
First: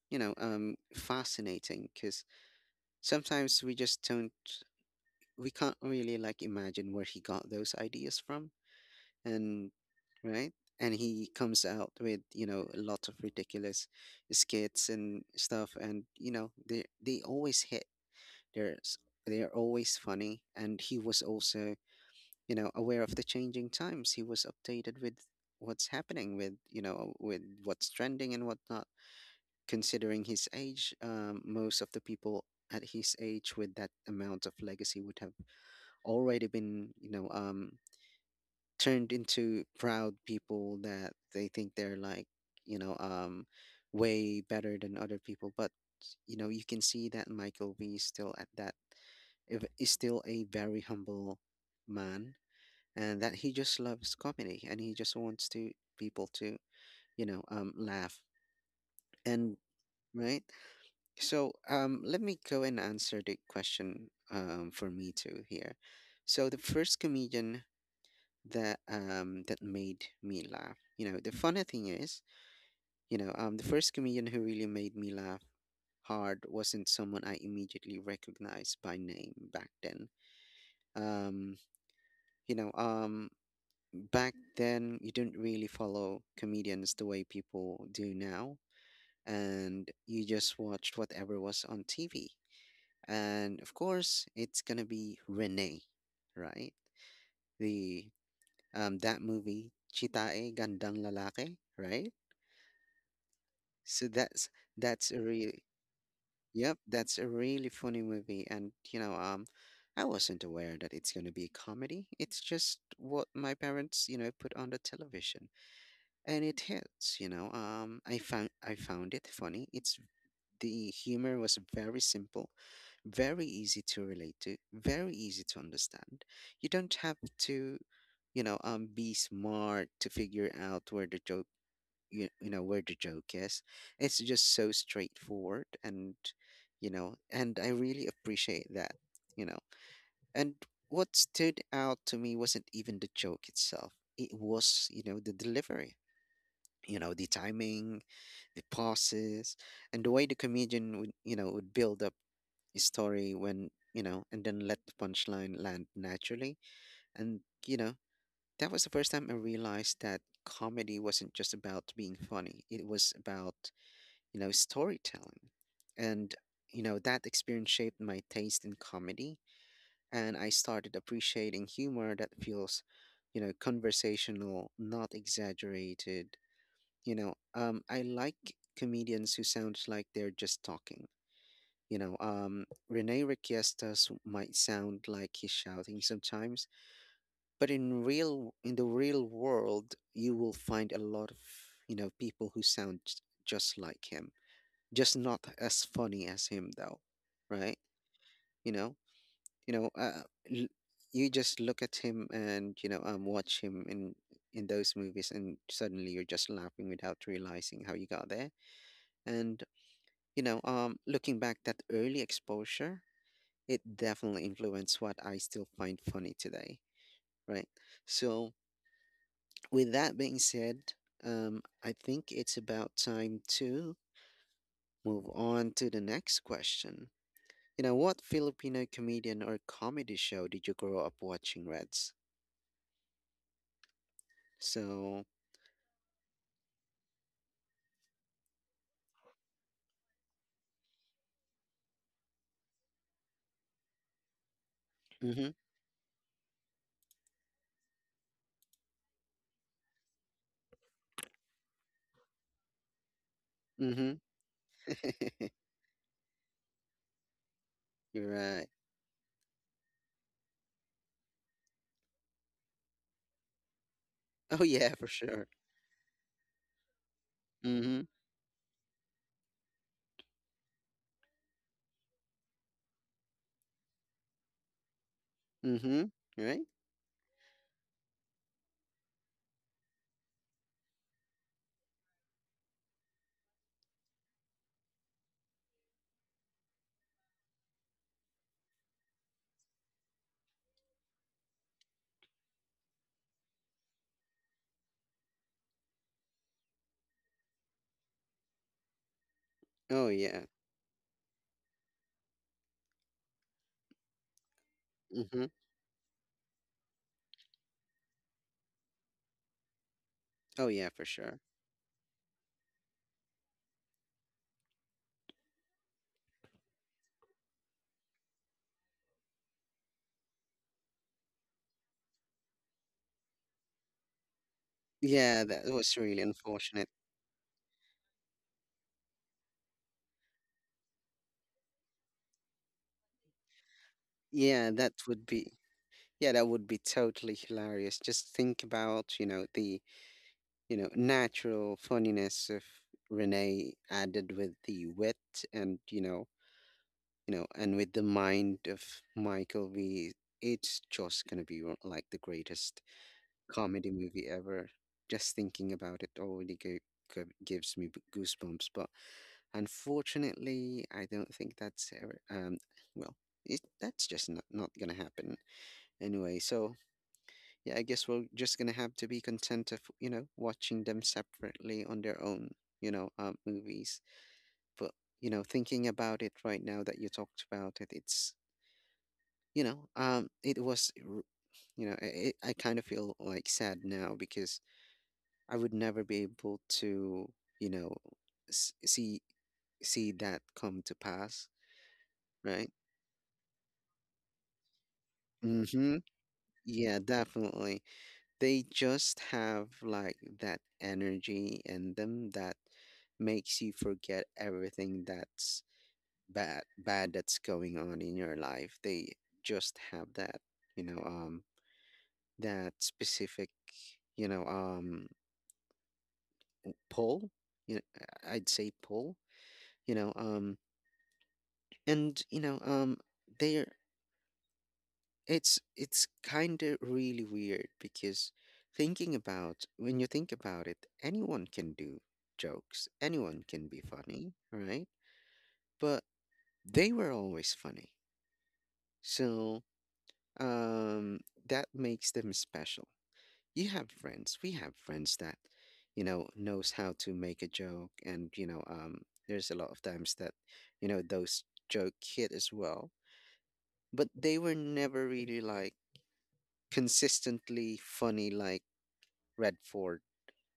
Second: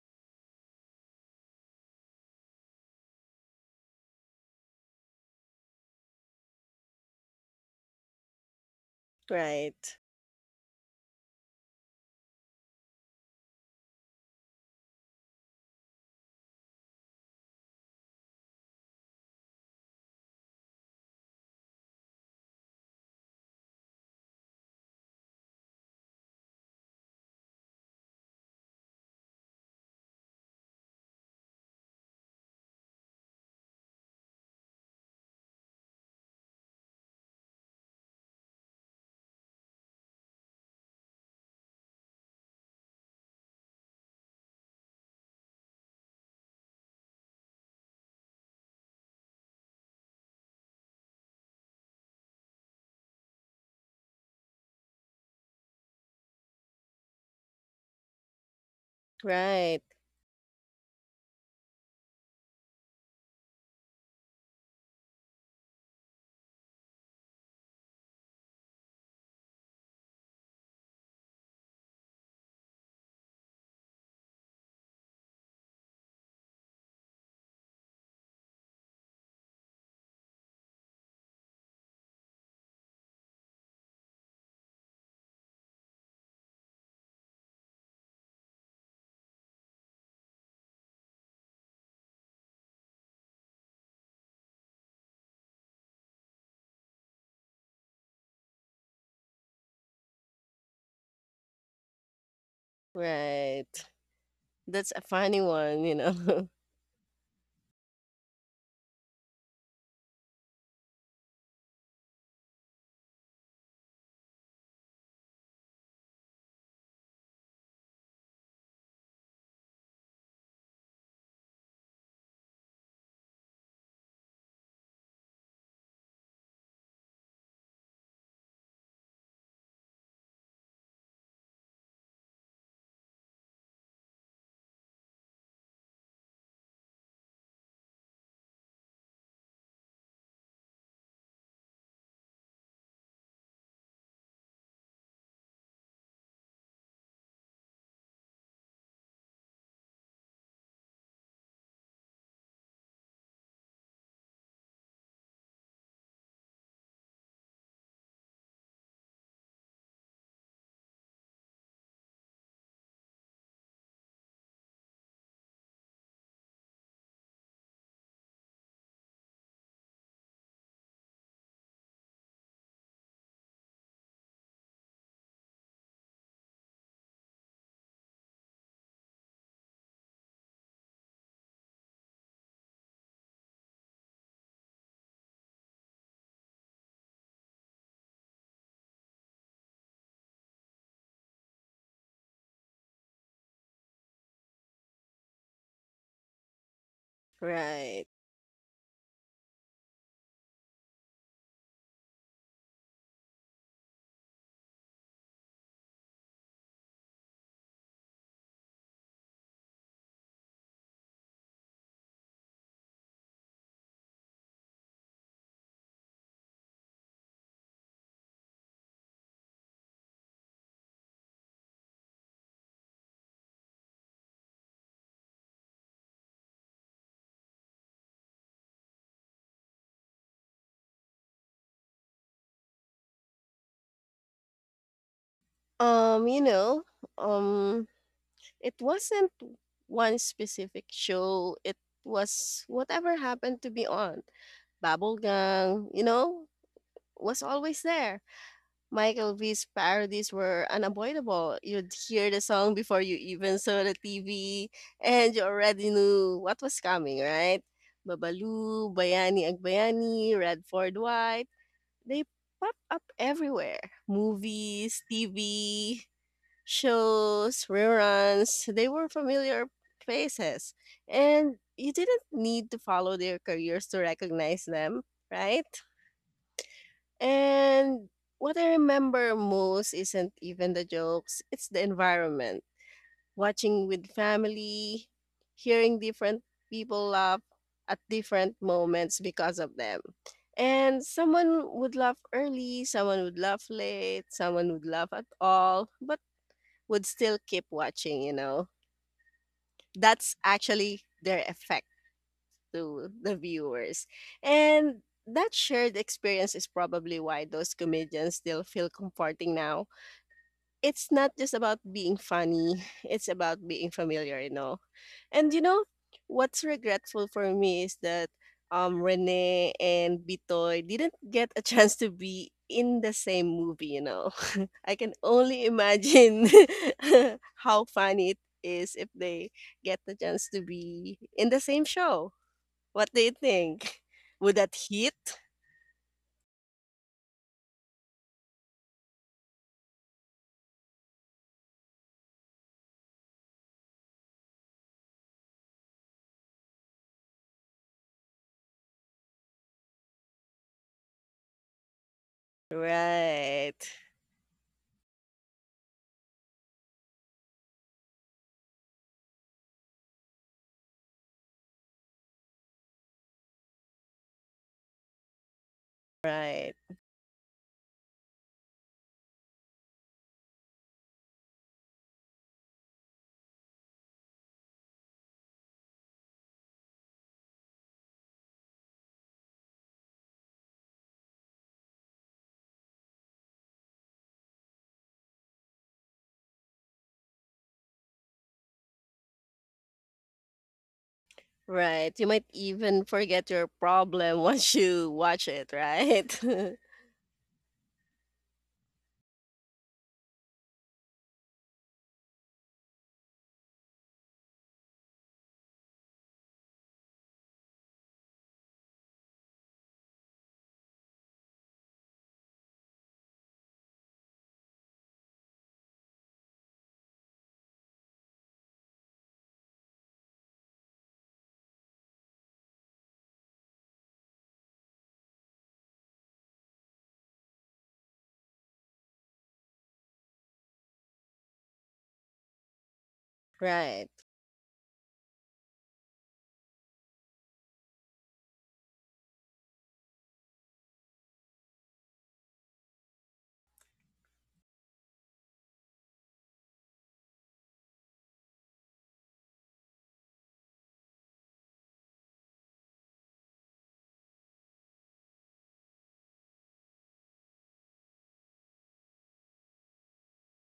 Speaker 1: fascinating. Because sometimes we just don't, we can't really like imagine where he got those ideas from. And
Speaker 2: Right.
Speaker 1: right, and he comes out with lots of ridiculous skits and stuff, and they always hit. They're they're always funny, and he was also aware of the changing times. He was updated with what's happening, with you know with what's trending and whatnot. Considering his age, most of the people at his age with that amount of legacy would have already been, turned into proud people, that they think they're like, you know um way better than other people. But you can see that Michael B is still at that if- is still a very humble man, and that he just loves comedy and he just wants to people to laugh. And
Speaker 2: Right.
Speaker 1: right. So let me go and answer the question, for me too, here. So the first comedian that made me laugh. You know, the funny thing is, the first comedian who really made me laugh hard wasn't someone I immediately recognized by name back then. Um, you know, um back then you didn't really follow comedians the way people do now, and you just watched whatever was on TV. And of course, it's going to be Rene, right? The that movie Chitae Gandang Lalaki, right?
Speaker 2: Right.
Speaker 1: So
Speaker 2: That's a
Speaker 1: that's a
Speaker 2: funny
Speaker 1: really
Speaker 2: one, you know.
Speaker 1: yep, that's a really funny movie. And I wasn't aware that it's going to be a comedy. It's just what my parents, put on the television, and it hits. I found it funny. It's the humor was very simple, very easy to relate to, very easy to understand. You don't have to, be smart to figure out where the joke is. It's just so straightforward, and and I really appreciate that. you know and what stood out to me wasn't even the joke itself. It was the delivery, the timing, the pauses, and the way the comedian would you know would build up a story, when you know and then let the punchline land naturally. And you know that was the first time I realized that comedy wasn't just about being funny, it was about, storytelling. And, that experience shaped my taste in comedy, and I started appreciating humor that feels, conversational, not exaggerated. I like comedians who sound like they're just talking. Rene Requiestas might sound like he's shouting sometimes, but in the real world, you will find a lot of people who sound just like him, just not as funny as him though. Right.
Speaker 2: Right.
Speaker 1: you know you know uh, l- you just look at him and watch him in those movies, and suddenly you're just laughing without realizing how you got there. And looking back, that early exposure, it definitely influenced what I still find funny today, right? So, with that being said, I think it's about time to move on to the next question. You know, what Filipino comedian or comedy show did you grow up watching, Reds? So,
Speaker 2: You know, um it wasn't one specific show. It was whatever happened to be on.
Speaker 1: mm-hmm,
Speaker 2: Bubblegum, you know, was always there. Michael V's parodies were unavoidable. You'd hear the song before you even saw the
Speaker 1: mm-hmm.
Speaker 2: TV, and you already knew what was coming, right?
Speaker 1: You're right.
Speaker 2: Babalu, Bayani Agbayani, Radford White, they pop up everywhere.
Speaker 1: Oh yeah,
Speaker 2: Movies,
Speaker 1: for sure.
Speaker 2: TV, shows,
Speaker 1: Mm-hmm,
Speaker 2: reruns, they were familiar faces. And you didn't need to follow their careers to recognize them, right?
Speaker 1: mm-hmm. Right?
Speaker 2: And what I remember most isn't even the jokes, it's the environment. Watching with family, hearing different people laugh at different moments because of them. And someone would laugh early, someone would laugh late, someone would laugh at all, but would still keep watching, you know.
Speaker 1: Oh
Speaker 2: That's
Speaker 1: yeah.
Speaker 2: actually their effect to the viewers. And
Speaker 1: Mm-hmm.
Speaker 2: that shared experience is probably why those comedians still feel comforting now.
Speaker 1: Oh yeah,
Speaker 2: It's
Speaker 1: for
Speaker 2: not
Speaker 1: sure.
Speaker 2: just about being funny, it's about being familiar, you know. And you know, what's regretful for me is that Rene and Bitoy didn't get a chance to be in the same movie, you know. I can
Speaker 1: Yeah,
Speaker 2: only
Speaker 1: that was really
Speaker 2: imagine
Speaker 1: unfortunate.
Speaker 2: how funny it is if they get the chance to be in the same show. What do you think? Would
Speaker 1: Yeah,
Speaker 2: that
Speaker 1: that
Speaker 2: hit?
Speaker 1: would be yeah, that would be totally hilarious. Just think about, you know, the, you know, natural funniness of Renee added with the wit, and, you know, and with the mind of Michael V, it's just gonna be like the greatest
Speaker 2: Right.
Speaker 1: comedy movie ever. Just thinking about it already gives me goosebumps. But unfortunately, I don't think that's ever. Well, that's just not gonna happen anyway.
Speaker 2: Right.
Speaker 1: So yeah, I guess we're just gonna have to be content of, you know, watching them separately on their own. You know, movies, but you know, thinking about it right now that you talked about it, it's you know it was r- you know I kind of feel like sad now because I would never be able to, you know, s- see see that come to pass,
Speaker 2: Right. You might
Speaker 1: right?
Speaker 2: even forget your problem once you watch it,
Speaker 1: Mm-hmm.
Speaker 2: right?
Speaker 1: Yeah, definitely. They just have like that energy in them that makes you forget everything that's bad that's going on in your life. They just have that, you know, um, that specific, you know, um, pull. You know, I'd say pull. You know, and you know, they're it's kind of really weird because thinking about when you think about it, anyone can do jokes. Anyone can be
Speaker 2: Right.
Speaker 1: funny, right? But they were always funny, so um, that makes them special. You have friends We have friends that, you know, knows how to make a joke, and you know, um, there's a lot of times that, you know, those joke hit as well, but they were never really like consistently funny like Redford,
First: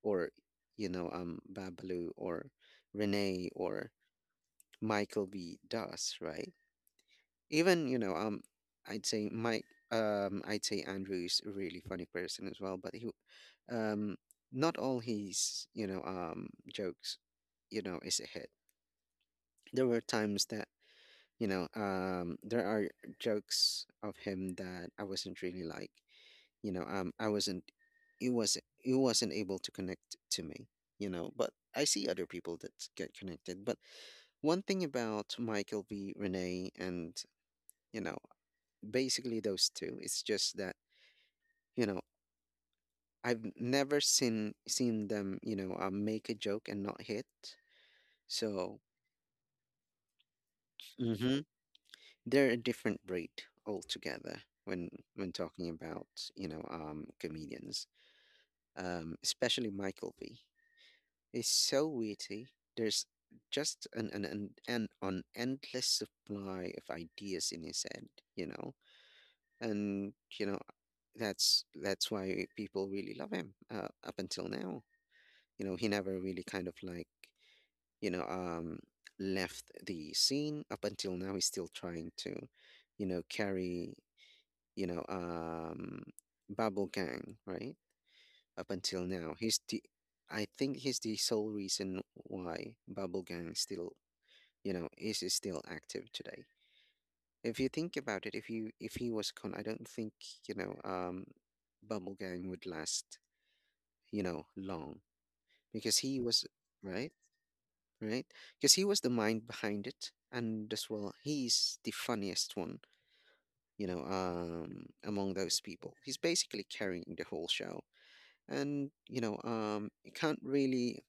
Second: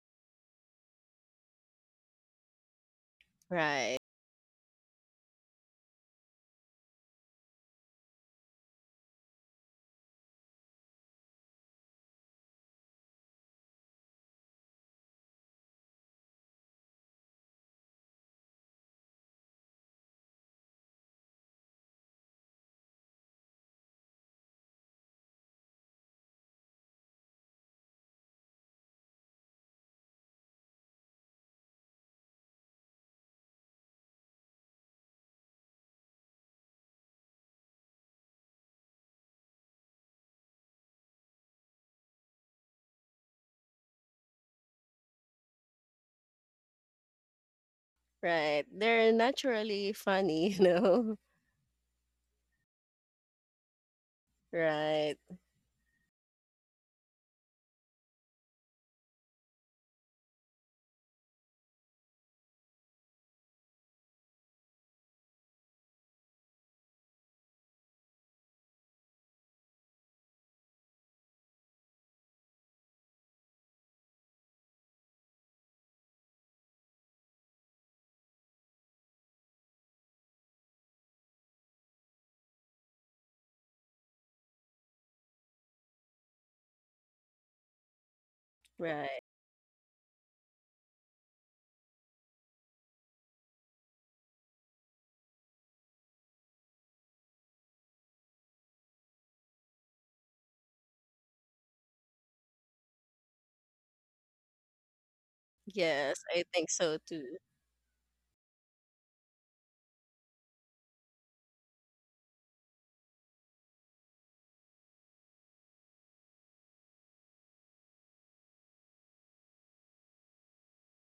Speaker 1: or, you know, um, Babalu, or Renee, or
Speaker 2: Right.
Speaker 1: Michael B does, right? Even, you know, um, i'd say mike I'd say Andrew is a really funny person as well, but he, um, not all his, you know, um, jokes, you know, is a hit. There were times that, you know, um, there are jokes of him that I wasn't really like, you know, um, I wasn't it was it wasn't able to connect to me, you know. But I see other people that get connected. But one thing about Michael B, Renee, and, you know, basically those two. It's just that, you know, I've never seen them, you know, make a joke and not hit.
Speaker 2: Right.
Speaker 1: So
Speaker 2: They're naturally funny, you know?
Speaker 1: hmm, they're a different breed altogether when
Speaker 2: Right.
Speaker 1: talking about, you know, comedians. Especially Michael V. He's so witty. There's just an endless supply of ideas in his head, you know. And you know, that's why people really love him, up until now. You know, he never really kind of like, you know, left the scene up until now. He's still trying to, you know, carry, you know, Bubble Gang, right? Up until
Speaker 2: Right.
Speaker 1: now, I think he's the sole reason why Bubble Gang still, you know, is still active today. If you think about it, if he was con, I don't think, you know, Bubble Gang would last, you know, long because
Speaker 2: Yes,
Speaker 1: he
Speaker 2: I
Speaker 1: was
Speaker 2: think so
Speaker 1: right.
Speaker 2: too.
Speaker 1: Right? Because he was the mind behind it, and as well, he's the funniest one, you know, among those people. He's basically carrying the whole show, and you know, you can't really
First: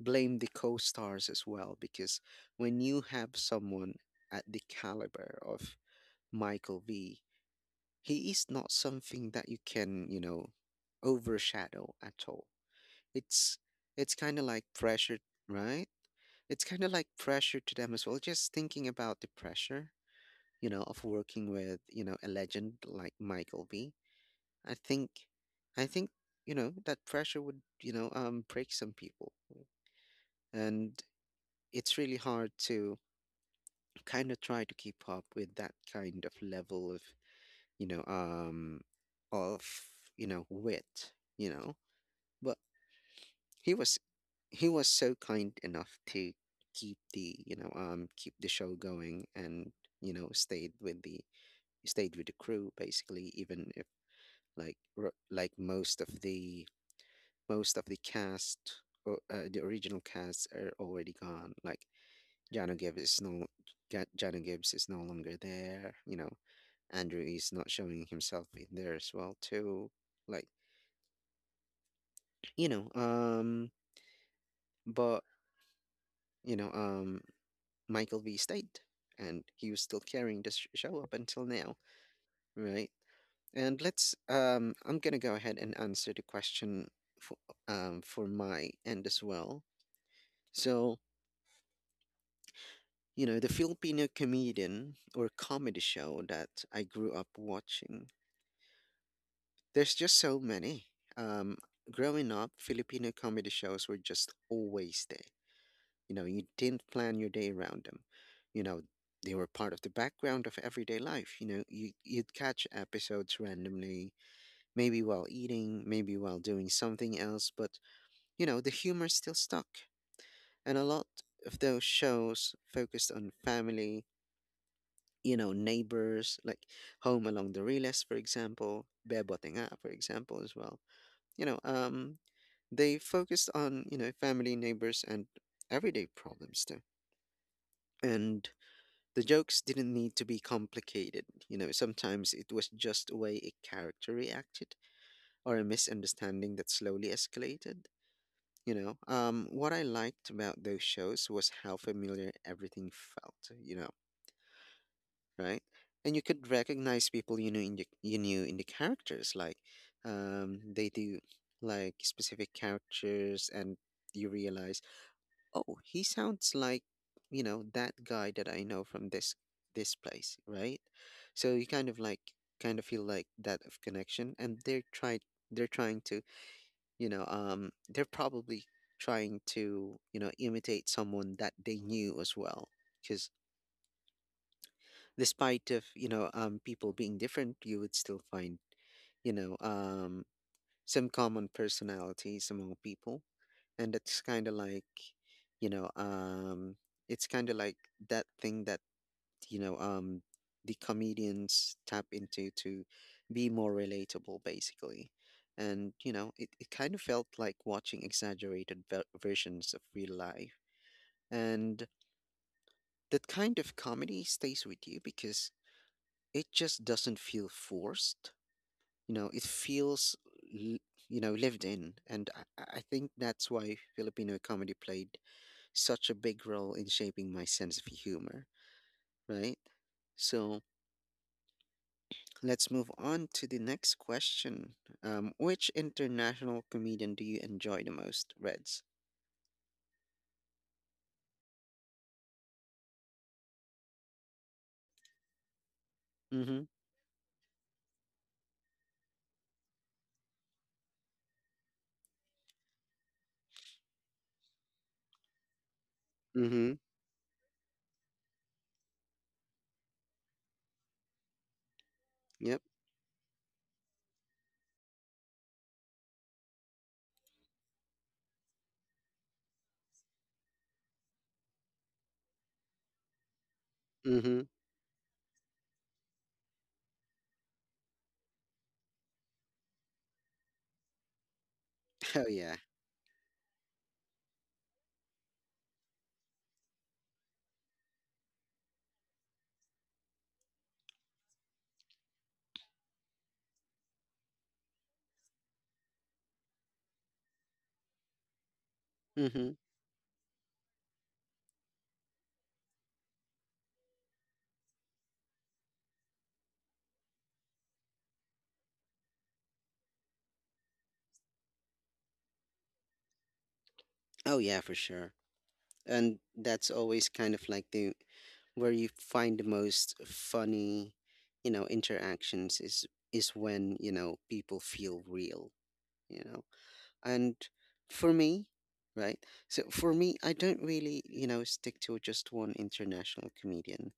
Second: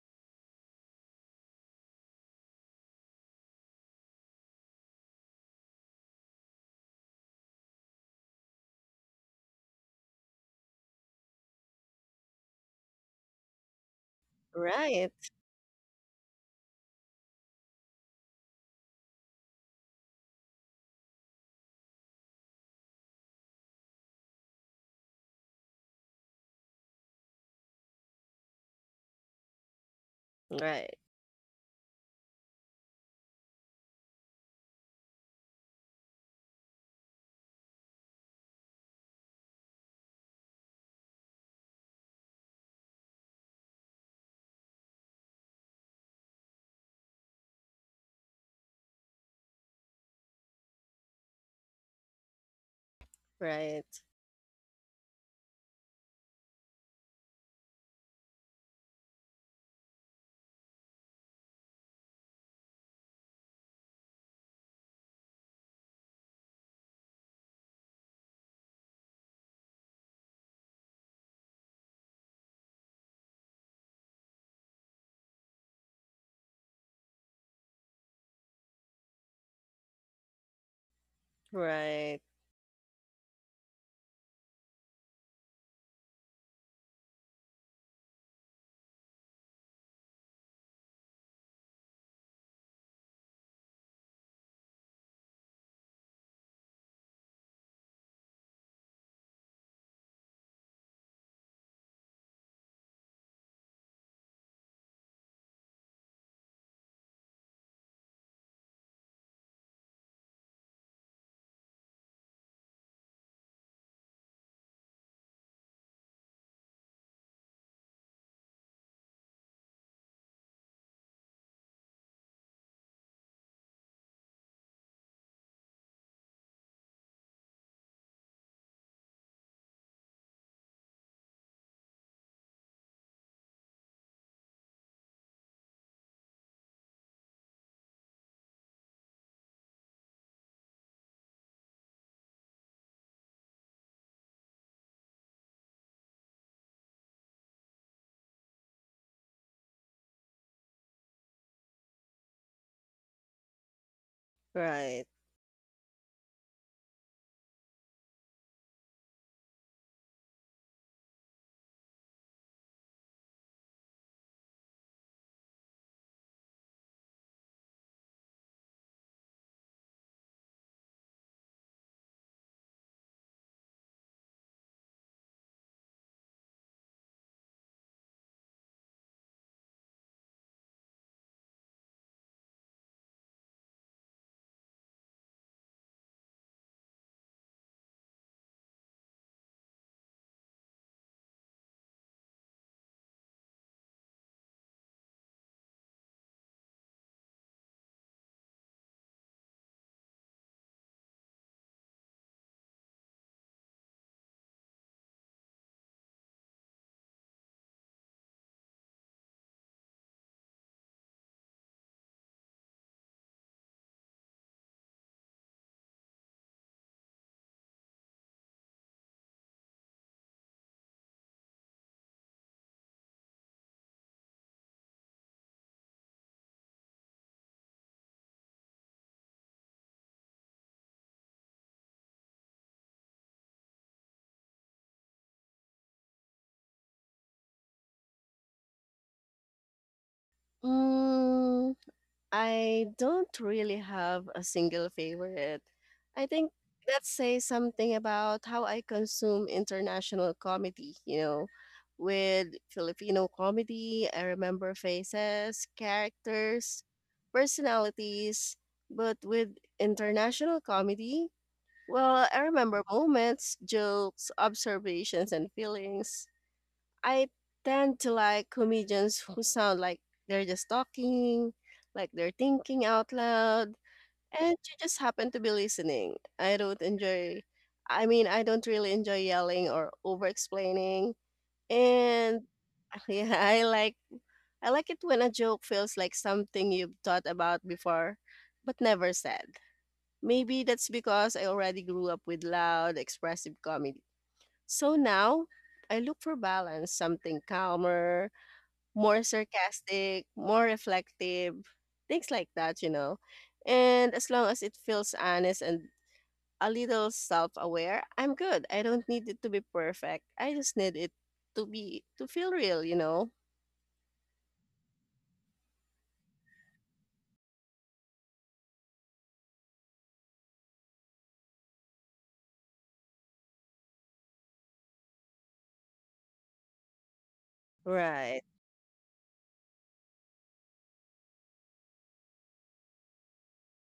Speaker 1: blame the co-stars as well, because when you have someone at the caliber of Michael V, he is not something that you can, you know, overshadow at all. It's it's kind of like pressure,
Speaker 2: Right.
Speaker 1: right? It's kind of like pressure to them as well. Just thinking about the pressure, you know, of working with, you know, a legend like Michael B. I think, I think, you know, that pressure would, you know, break some people,
Speaker 2: Right.
Speaker 1: and it's really hard to kind of try to keep up with that kind of level you know, um, of, you know, wit, you know. He was he was so kind enough to keep the, you know, um, keep the show going, and you know, stayed with the crew basically, even if
Speaker 2: Right.
Speaker 1: most of the, most of the cast, or the original cast are already gone, like Jano Gibbs is no Jano Gibbs is no longer there, you know. Andrew is not showing himself in there as well too, like, you know, um, but you know, um, Michael B. stayed, and he was still carrying the show up until now,
Speaker 2: Right.
Speaker 1: right? And let's I'm gonna go ahead and answer the question for for my end as well. So you know, the Filipino comedian or comedy show that I grew up watching. There's just so many. Um, growing up, Filipino comedy shows were just always there. You know, you didn't plan your day around them. You know, they were part of the background of everyday life. You know, you'd catch episodes randomly, maybe while eating, maybe while doing something else, but, you know, the humor still stuck. And a lot of those shows focused on family, you know, neighbors, like Home Along the Reles, for example, Bebo Tenga, for example, as well. You know, they focused on, you know, family, neighbors, and everyday problems too. And the jokes didn't need to be complicated. You know, sometimes it was just a way a character reacted, or a misunderstanding that slowly escalated. You know, what I liked about those shows was how familiar everything felt, you know,
Speaker 2: Right.
Speaker 1: right? And you could recognize people you knew in the, you knew in the characters, like they do like specific characters, and you realize, oh, he sounds like, you know, that guy that I know from this place, right? So you kind of like kind of feel like that of connection, and they're trying to, you know, um, they're probably trying to, you know, imitate someone that they knew as well. Because despite of, you know, um, people being different, you would still find, you know, um, some common personalities among people, and it's kind of like, you know, um, it's kind of like that thing that, you know, um, the comedians tap into to be more relatable basically. And you know, it kind of felt like watching exaggerated versions of real life, and that kind of comedy stays with you because it just doesn't feel forced. You know, it feels, l- you know, lived in. And I think that's why Filipino comedy played such a big role in shaping my sense of humor, right? So let's move on to the next question. Which international comedian do you enjoy the most, Reds?
Speaker 2: Mm, I don't really have a single favorite. I think
Speaker 1: Mm-hmm.
Speaker 2: that says something about how I consume international comedy, you know. With Filipino comedy, I remember faces,
Speaker 1: Mm-hmm.
Speaker 2: characters, personalities, but with international comedy, well, I
Speaker 1: Yep.
Speaker 2: remember moments, jokes, observations, and feelings. I tend to like comedians who sound like they're just talking, like they're thinking out loud,
Speaker 1: Mm-hmm.
Speaker 2: and you just happen to be listening. I mean, I don't really enjoy yelling or over explaining.
Speaker 1: Oh
Speaker 2: And
Speaker 1: yeah.
Speaker 2: yeah, I like it when a joke feels like something you've thought about before but never said. Maybe that's because I already grew up with loud, expressive comedy. So now, I look for balance, something calmer, more
Speaker 1: Mm-hmm.
Speaker 2: sarcastic, more reflective, things like that, you know. And as long as it feels honest and a little self aware, I'm good. I don't need it to be perfect. I just need it to be, to feel real, you know.
Speaker 1: Oh yeah, for sure. And that's always kind of like the where you find the most funny, you know, interactions is when, you know, people feel real, you know. And for
Speaker 2: Right,
Speaker 1: me, right? So for me, I don't really, you know, stick to just one international comedian.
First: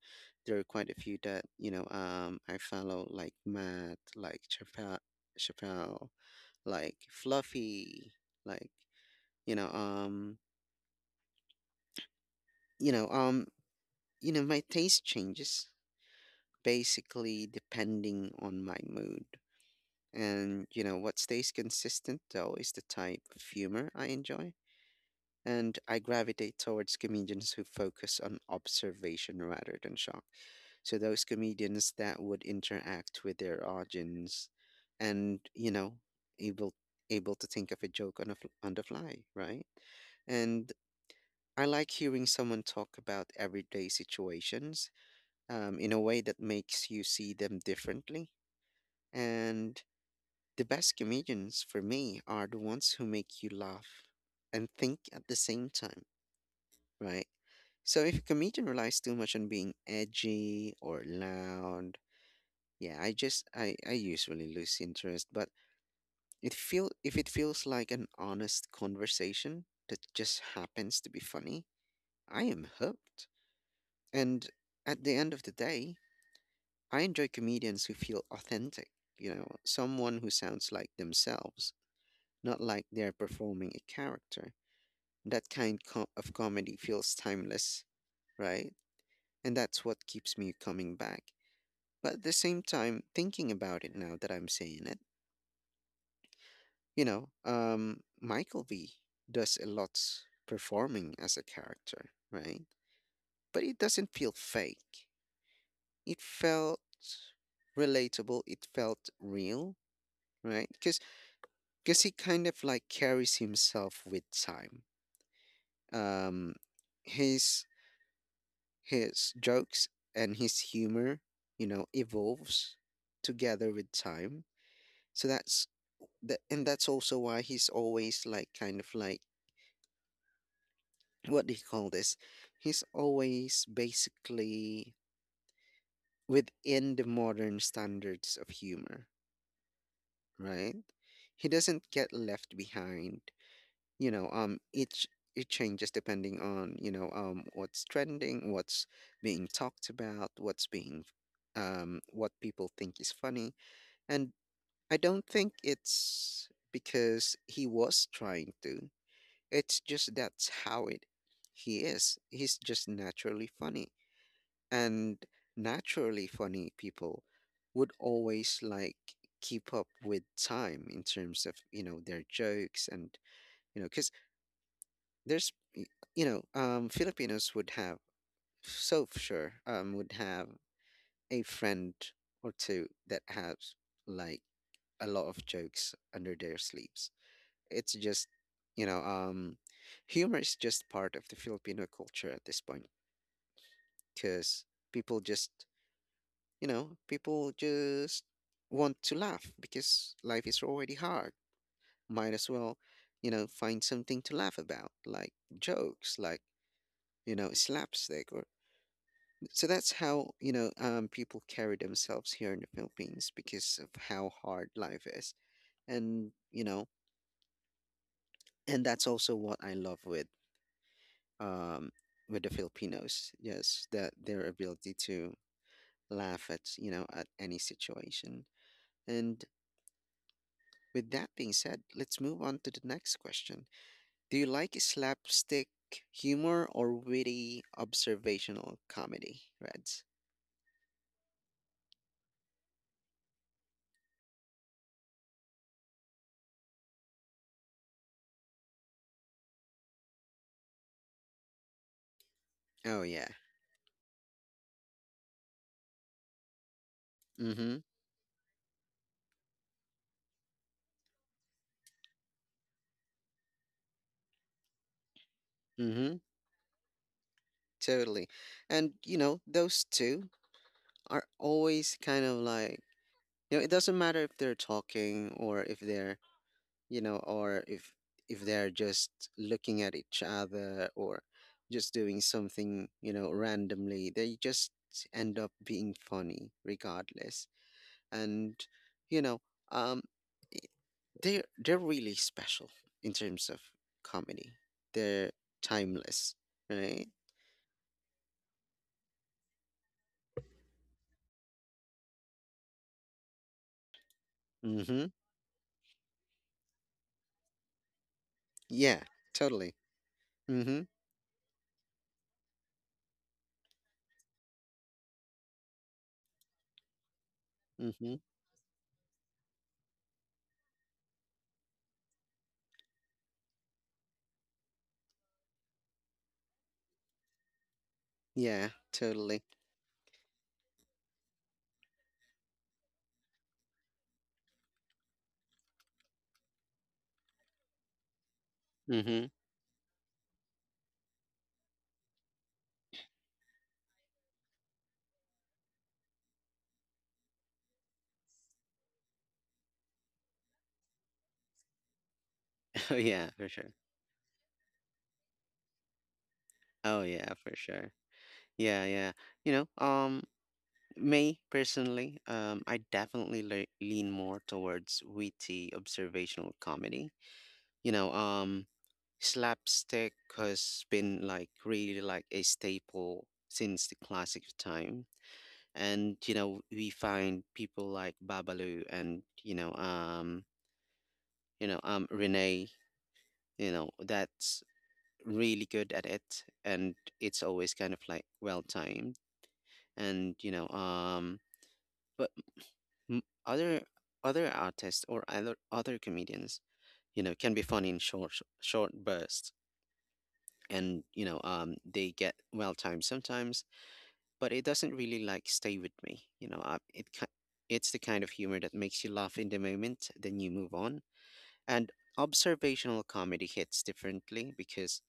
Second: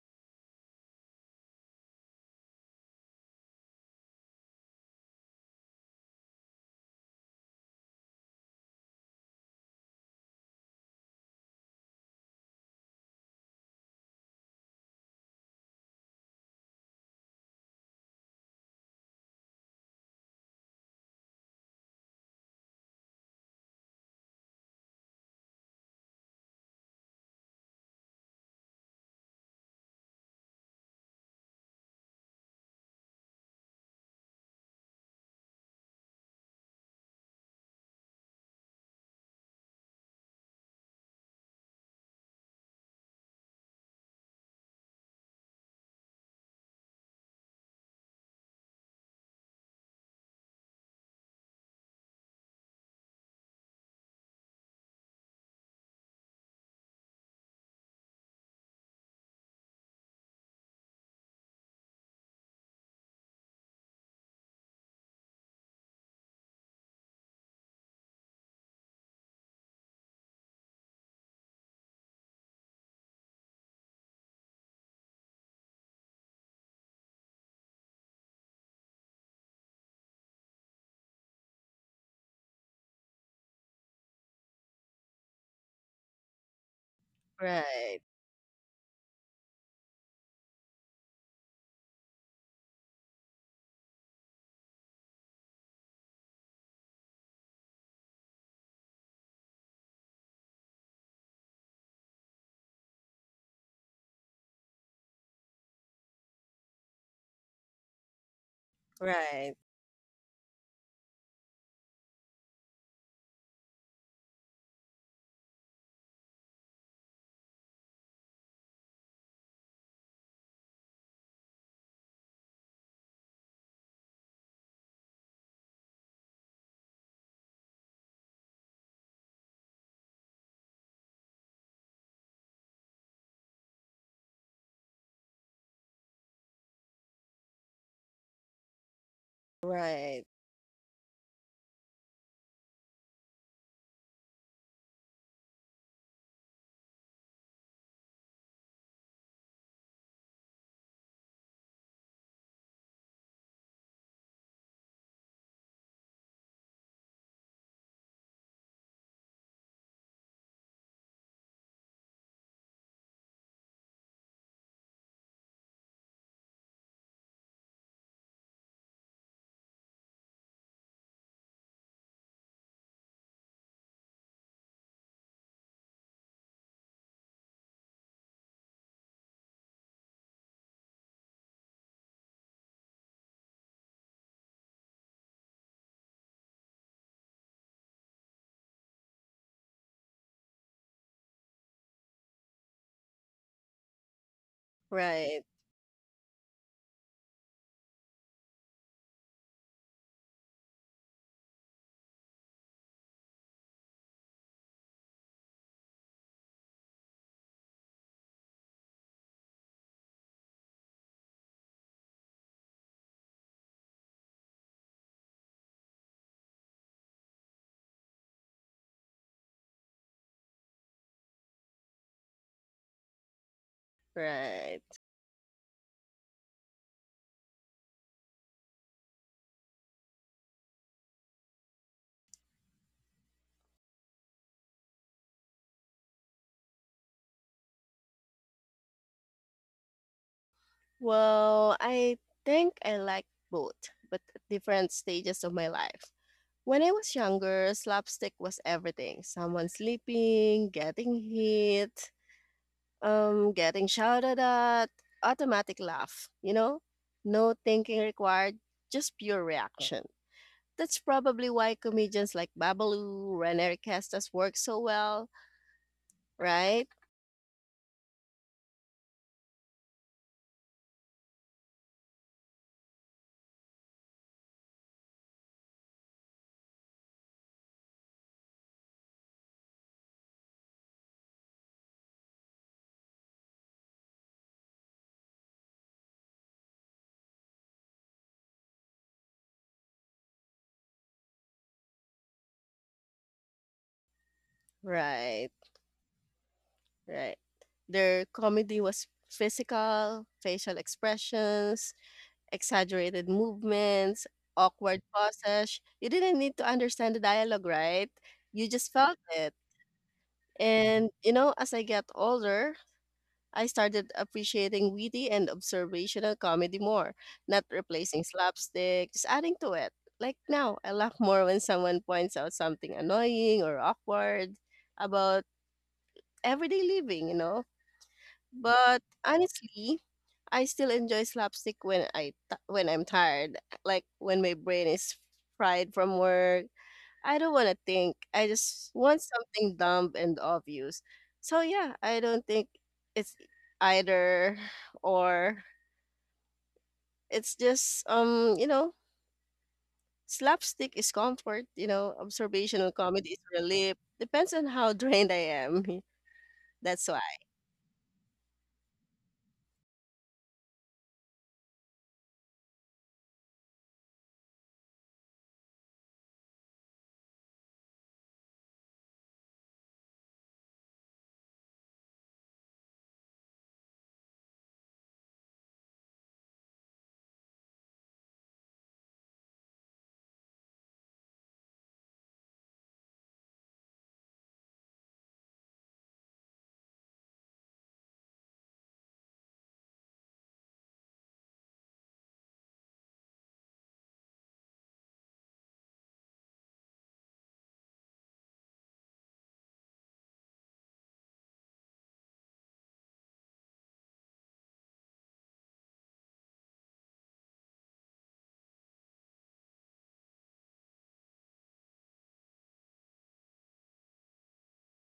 Speaker 1: There are quite a few that, you know, I follow, like Matt, like Chappelle, like Fluffy, like, you know, you know, you know, my taste changes basically depending on my mood. And, you know, what stays consistent though is the type of humor I enjoy, and I gravitate towards comedians who focus on observation rather than shock. So those comedians that would interact with their audience and, you know, able able to think of a joke on a on the fly, right? And I like hearing someone talk about everyday situations in a way that makes you see them differently. And the best comedians for me are the ones who make you laugh and think at the same time, right? So if a comedian relies too much on being edgy or loud, yeah, I usually lose interest. But it feel if it feels like an honest conversation that just happens to be funny, I am hooked. And at the end of the day, I enjoy comedians who feel authentic. You know, someone who sounds like themselves, not like they're performing a character. That kind of comedy feels timeless,
Speaker 2: right,
Speaker 1: right? And that's what keeps me coming back. But at the same time, thinking about it now that I'm saying it, Michael V does a lot performing as a character, right? But it doesn't feel fake. It felt relatable. It felt
Speaker 2: right,
Speaker 1: real, right? Because he kind of like carries himself with time. Um, his his jokes and his humor, evolves together with time. So that's that, and that's also why he's always like kind of like, what do you call this? He's always basically within the modern standards of humor,
Speaker 2: right,
Speaker 1: right? He doesn't get left behind. You know, um it ch- it changes depending on, what's trending, what's being talked about, what people think is funny. And I don't think it's because he was trying to. It's just that's how it he is. He's just naturally funny. And naturally funny people would always like keep up with time in terms of, you know, their jokes, and, you know, cuz there's y- Filipinos would have, so for sure would have a friend or two that has like a lot of jokes under their sleeves. It's just, you know, um, humor is just part of the Filipino culture at this point because people
Speaker 2: right,
Speaker 1: just, people just want to laugh because life is already hard. Might as well, you know, find something to laugh about, like jokes, like, slapstick, or so that's how, people carry themselves here in the Philippines because of how hard life is. And, that's also what I love um, with the Filipinos. Yes, that their ability
Speaker 2: right.
Speaker 1: to laugh at you know at any situation. And with that being said, let's move on to the next question. Do you like slapstick humor or witty observational comedy, Reds?
Speaker 2: Well, I think I like both, but at different stages of my life. When I was younger, slapstick was everything. Someone sleeping, getting hit,
Speaker 1: Oh yeah.
Speaker 2: getting shouted at, automatic laugh, you know? No
Speaker 1: Mm-hmm.
Speaker 2: thinking required, just pure reaction. That's probably why comedians like Babalu, Rene Castas work so well,
Speaker 1: Mm-hmm.
Speaker 2: right?
Speaker 1: Totally. And you know, those two are always kind of like, you know, it doesn't matter if they're talking, or if they're, you know, or if they're just looking at each other, or just doing something, you know, randomly, they just end up being funny regardless. And, you know um i- they're really special in terms of comedy. They're
Speaker 2: Right,
Speaker 1: timeless, right?
Speaker 2: right. Their comedy was physical, facial expressions, exaggerated movements, awkward
Speaker 1: Mm-hmm.
Speaker 2: pauses. You didn't need to understand the dialogue, right? You just
Speaker 1: Yeah,
Speaker 2: felt it.
Speaker 1: totally. Mm-hmm.
Speaker 2: And, you know, as I get older, I started appreciating witty and observational comedy more, not
Speaker 1: Mm-hmm.
Speaker 2: replacing slapstick, just adding to it. Like now, I laugh more when someone points out something annoying or awkward about everyday living, you know?
Speaker 1: Yeah,
Speaker 2: But
Speaker 1: totally.
Speaker 2: honestly, I still enjoy slapstick when I'm tired, like when my brain is fried from work. I don't want to think. I just want
Speaker 1: Mm-hmm.
Speaker 2: something dumb and obvious. So yeah, I don't think it's either or. It's just, you know, slapstick is comfort, you know, observational
Speaker 1: Oh yeah,
Speaker 2: comedy is
Speaker 1: for sure.
Speaker 2: relief. Depends on how drained I am.
Speaker 1: Oh
Speaker 2: That's
Speaker 1: yeah,
Speaker 2: why.
Speaker 1: for sure. Yeah, yeah. You know, um, me personally, I definitely le lean more towards witty observational comedy. You know, um, slapstick has been like really like a staple since the classic time. And you know, we find people like Babalu, and Renee. You know, that's really good at it, and it's always kind of like well timed. And but m- other other artists, or other comedians, you know, can be funny in short, bursts. And they get well timed sometimes, but it doesn't really like stay with me, you know. It's the kind of humor that makes you laugh in the moment, then you move on. And observational comedy hits differently because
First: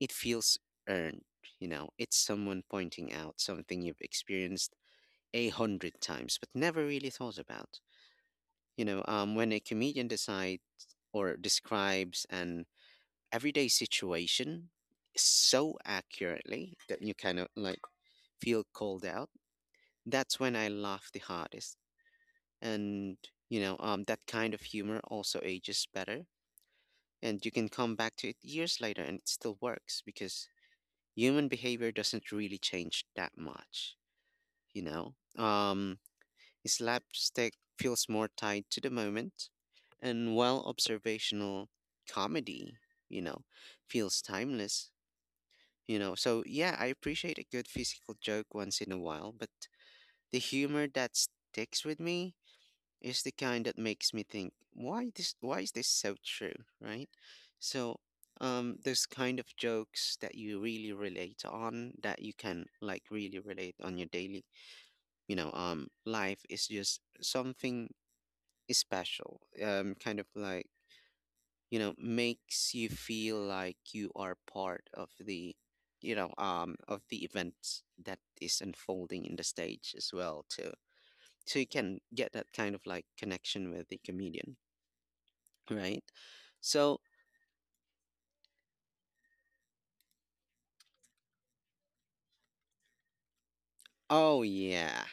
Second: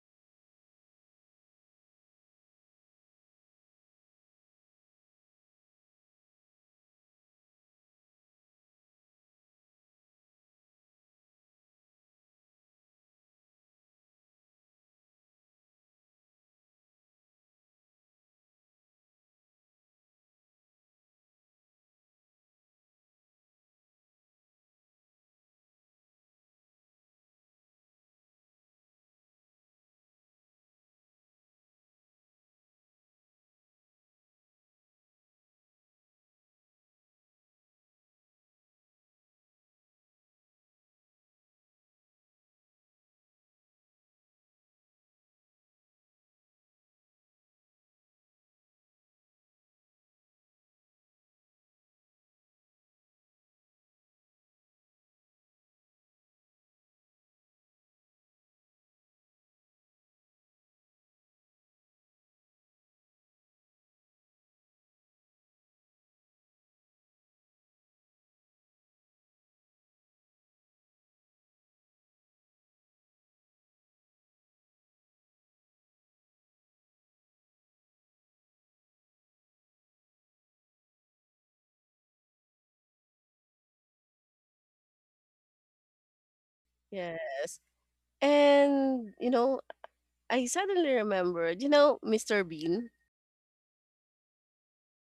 Speaker 1: it feels earned. You know, it's someone pointing out something you've experienced 100 times but never really thought about. You know, when a comedian decides or describes an everyday situation so accurately that you kind of like feel called out, that's when I laugh the hardest. And, that kind of humor also ages better. And you can come back to it years later and it still works because human behavior doesn't really change that much, you know? Slapstick feels more tied to the moment, and while observational comedy, you know, feels timeless, you know. So, yeah, I appreciate a good physical joke once in a while, but the humor that sticks with me is the kind that makes me think, why is this so true, right? So, those kind of jokes that you really relate on, that you can like really relate on your daily, life, is just something special. Kind of like, you know, makes you feel like you are part of the, of the events that is unfolding in the stage as well too. So you can get that kind of like connection with the comedian, right? So,
Speaker 2: Yes. And you know, I suddenly remembered, you know, Mr. Bean?
Speaker 1: oh yeah,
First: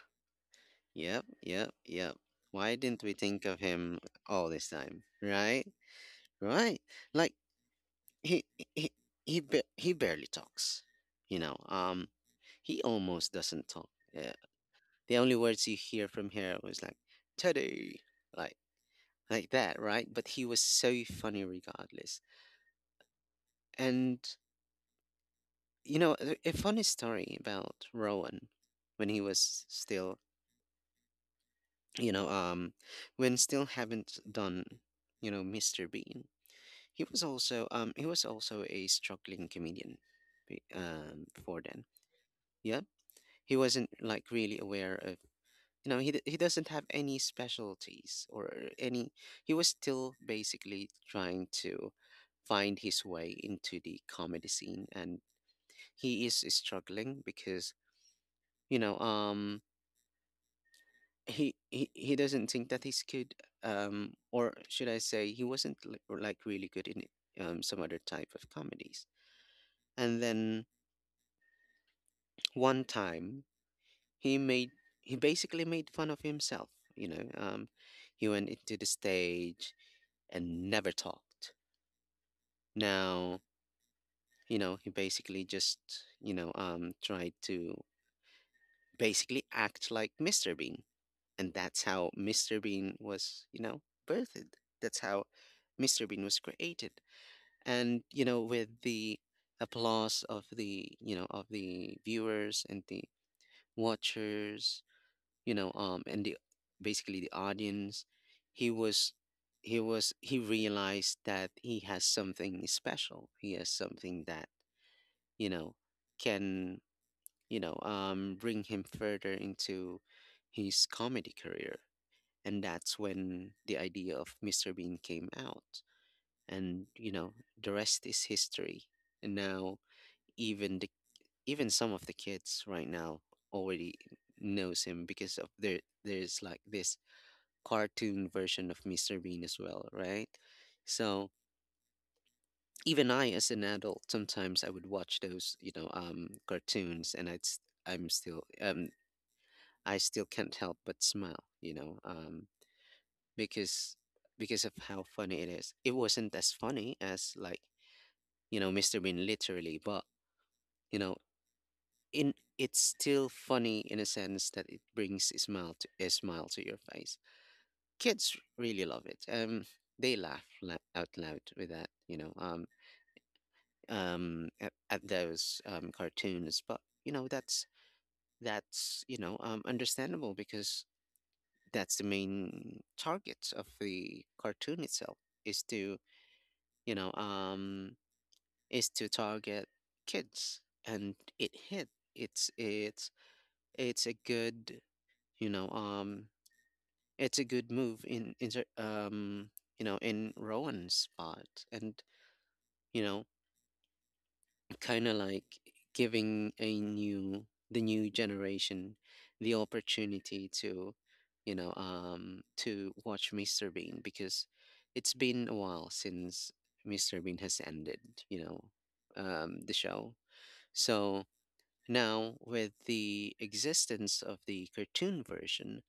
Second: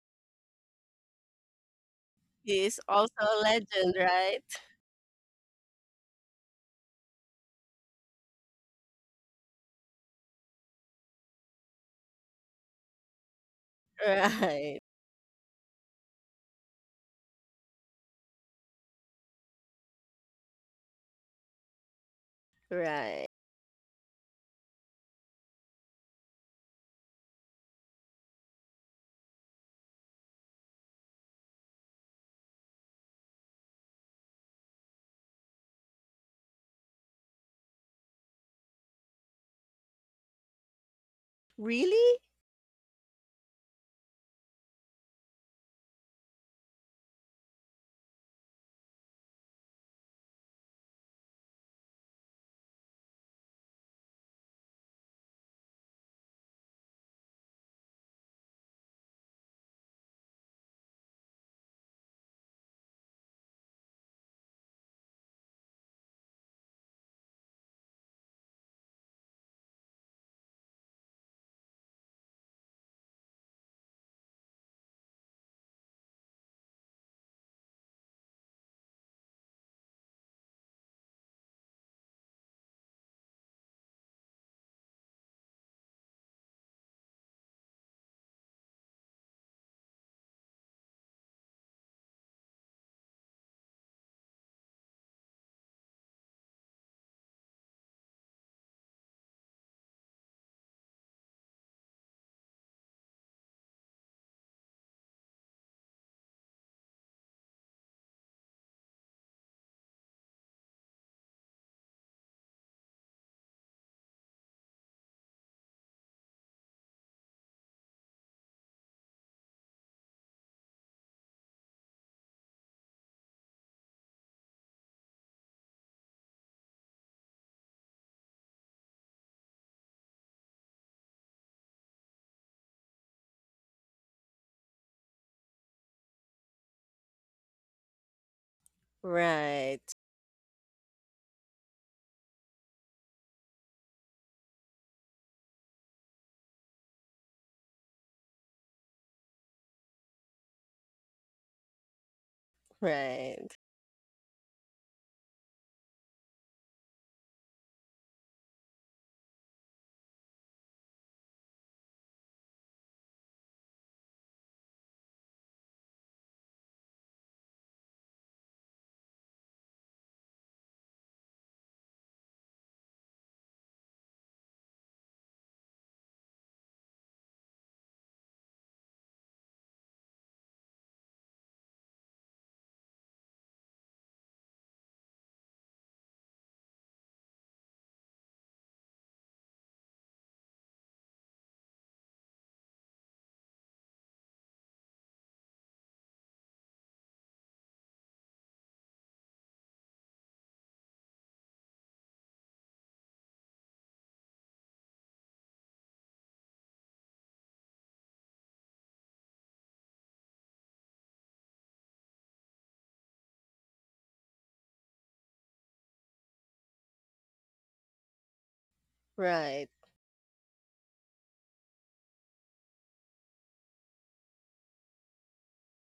Speaker 1: yep, yep, yep.
Speaker 2: He
Speaker 1: Why
Speaker 2: is
Speaker 1: didn't
Speaker 2: also
Speaker 1: we
Speaker 2: a
Speaker 1: think of
Speaker 2: legend,
Speaker 1: him
Speaker 2: right?
Speaker 1: all this time, right? Right. Like, he he he barely talks. you know um he almost doesn't talk, yeah.
Speaker 2: Right,
Speaker 1: The only words you hear from her was like, teddy, like like that, right? But he was so funny regardless.
Speaker 2: right.
Speaker 1: And you know, a funny story about Rowan. When he was still, you know um when still haven't done, you know, Mr. Bean, he was also a struggling comedian before then.
Speaker 2: Really?
Speaker 1: Yeah, he wasn't like really aware of, he doesn't have any specialties or any. He was still basically trying to find his way into the comedy scene, and he is struggling because, you know um he doesn't think that he's good, or should I say he wasn't like really good in some other type of comedies. And then one time he made he basically made fun of himself. You know, he went into the stage and never talked. Now, you know, he basically just, tried to basically act like Mr. Bean. And that's how Mr. Bean was, you know, birthed. That's how Mr. Bean was created. And you know, with the applause of the, you know, of the viewers, and the watchers, and the, basically the audience, he was he realized that he has something special. He has something that, you know, can, bring him further into his comedy career. And that's when the idea of Mr Bean came out, and you know, the rest is history. And now, even the even some of the kids right now already knows him because of there's like this cartoon version of Mr. Bean as
Speaker 2: Right,
Speaker 1: well, right? So, even I, as an adult, sometimes I would watch those, you know, cartoons, and I'm still um I still can't help but smile, you know,
Speaker 2: right,
Speaker 1: because because of how funny it is. It wasn't as funny as, like, you know, Mr. Bean literally, but you know, in it's still funny in a sense that it brings a smile to your face. Kids really love it. They out loud with that, you know, at those cartoons. But you know, that's, you know, understandable because that's the main target of the cartoon itself, is to, you know um, is to target kids, and it hit. It's a good, you know um it's a good move in you know, in Rowan's spot. And you know, kind of like giving a new the new generation the opportunity to, to watch Mr. Bean, because it's been a while since Mr. Bean has ended, you know,
Speaker 2: right,
Speaker 1: the show. So now with the existence of the cartoon version,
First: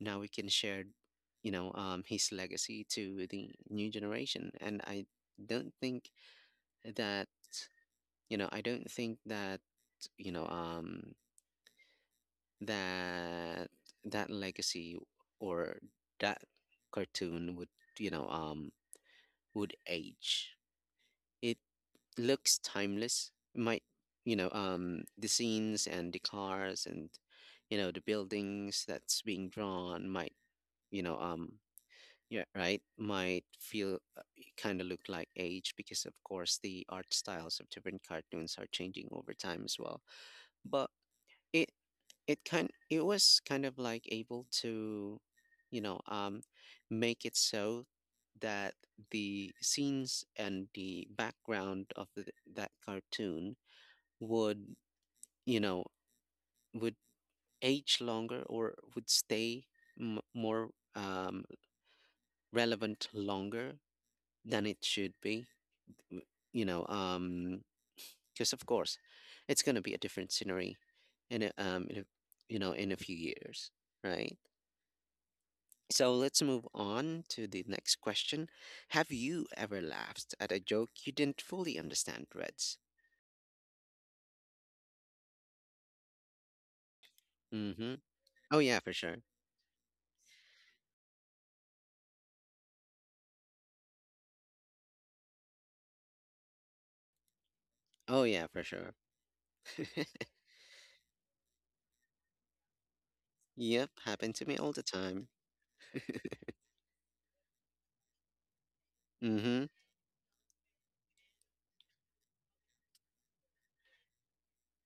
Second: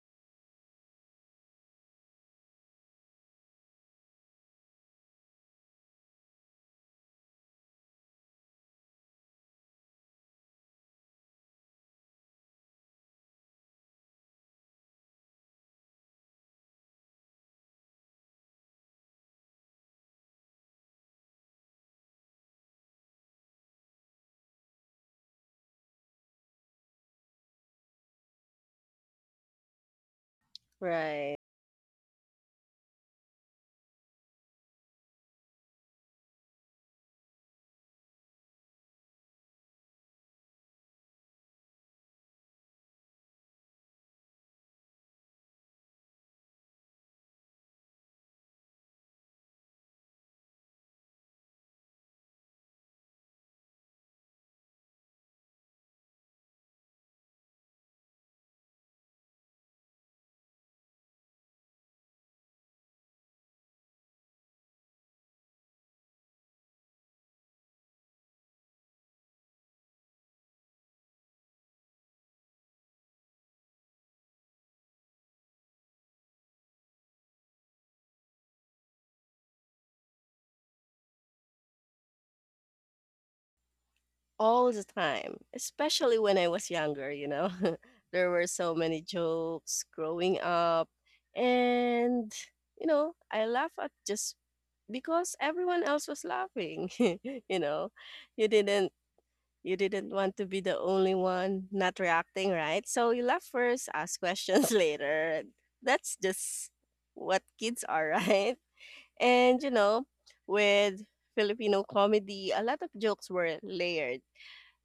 Speaker 1: now we can share, his legacy to the new generation. And I don't think that, you know I don't think that you know, that that legacy, or that cartoon, would, you know um would age. It looks timeless. It might, the scenes and the cars and, you know, the buildings that's being drawn, might, you know
Speaker 2: right.
Speaker 1: um yeah, right, might feel kind of look like age, because of course the art styles of different cartoons are changing over time as well. But it it was kind of like able to, you know um make it so that the scenes and the background of that cartoon would, you know would age longer, or would stay more um relevant longer than it should be. W- you know, because of course it's going to be a different scenery in in a, you know, in a few years, right? So let's move on to the next question. Have you ever laughed at a joke you didn't fully understand, Reds?
Speaker 2: All the time, especially when I was younger, you know.
Speaker 1: Mm-hmm.
Speaker 2: There were
Speaker 1: Oh
Speaker 2: so
Speaker 1: yeah, for
Speaker 2: many
Speaker 1: sure.
Speaker 2: jokes growing up, and, you know, I laugh at just because everyone else was laughing, you know.
Speaker 1: Oh
Speaker 2: You
Speaker 1: yeah, for
Speaker 2: didn't
Speaker 1: sure.
Speaker 2: You didn't want to be the only one not reacting, right? So you laugh first,
Speaker 1: Yep,
Speaker 2: ask
Speaker 1: happened to me
Speaker 2: questions
Speaker 1: all the time.
Speaker 2: later. That's just what kids are, right? And
Speaker 1: Mm-hmm.
Speaker 2: you know, with Filipino comedy, a lot of jokes were layered.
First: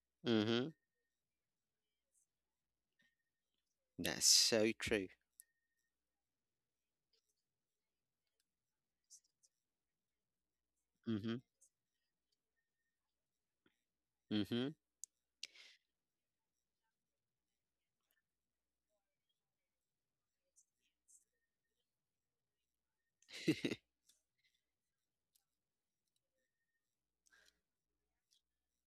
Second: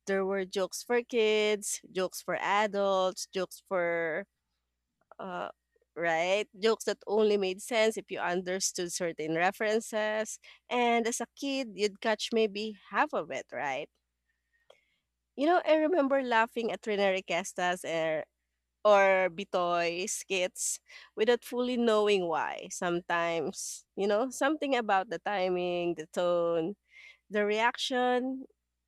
Speaker 2: There were
Speaker 1: Mm-hmm.
Speaker 2: jokes for kids, jokes for adults, jokes for
Speaker 1: That's so true.
Speaker 2: uh right? Jokes that only made sense if you understood certain references. And as a
Speaker 1: Mm-hmm.
Speaker 2: kid, you'd catch maybe half of it, right?
Speaker 1: Mm-hmm.
Speaker 2: You know, I remember laughing at Rene Requesta's or Bitoy skits without fully knowing why. Sometimes, you know, something about the timing, the tone, the reaction,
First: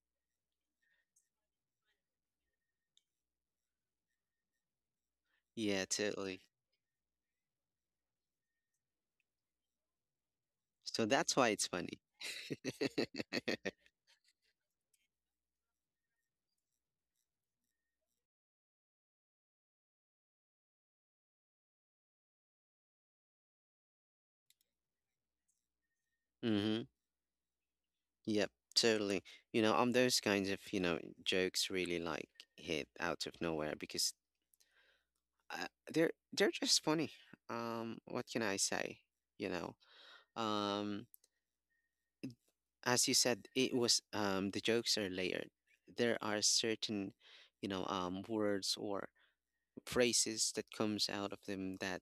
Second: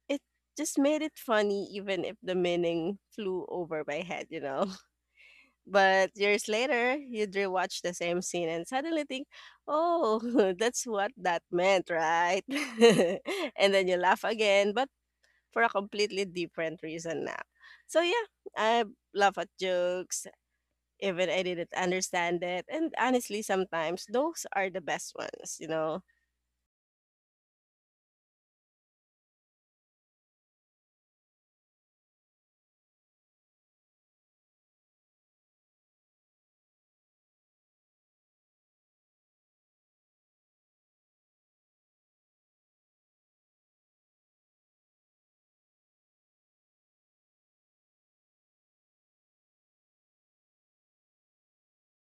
Speaker 2: it just made it funny even if the meaning flew over my head, you know.
Speaker 1: Yeah,
Speaker 2: But
Speaker 1: totally.
Speaker 2: years later, you'd rewatch the same scene and suddenly think, oh, that's
Speaker 1: So
Speaker 2: what
Speaker 1: that's
Speaker 2: that
Speaker 1: why it's
Speaker 2: meant,
Speaker 1: funny.
Speaker 2: right? And then you laugh again, but for a completely different reason now. So yeah, I laugh at jokes even I didn't understand it. And honestly, sometimes those are the best ones, you know.
Speaker 1: Mm-hmm. Yep, totally. You know, those kinds of, you know, jokes really like hit out of nowhere because uh, they're just funny. What can I say? You know, um, as you said, it was the jokes are layered. There are certain, you know, words or phrases that comes out of them, that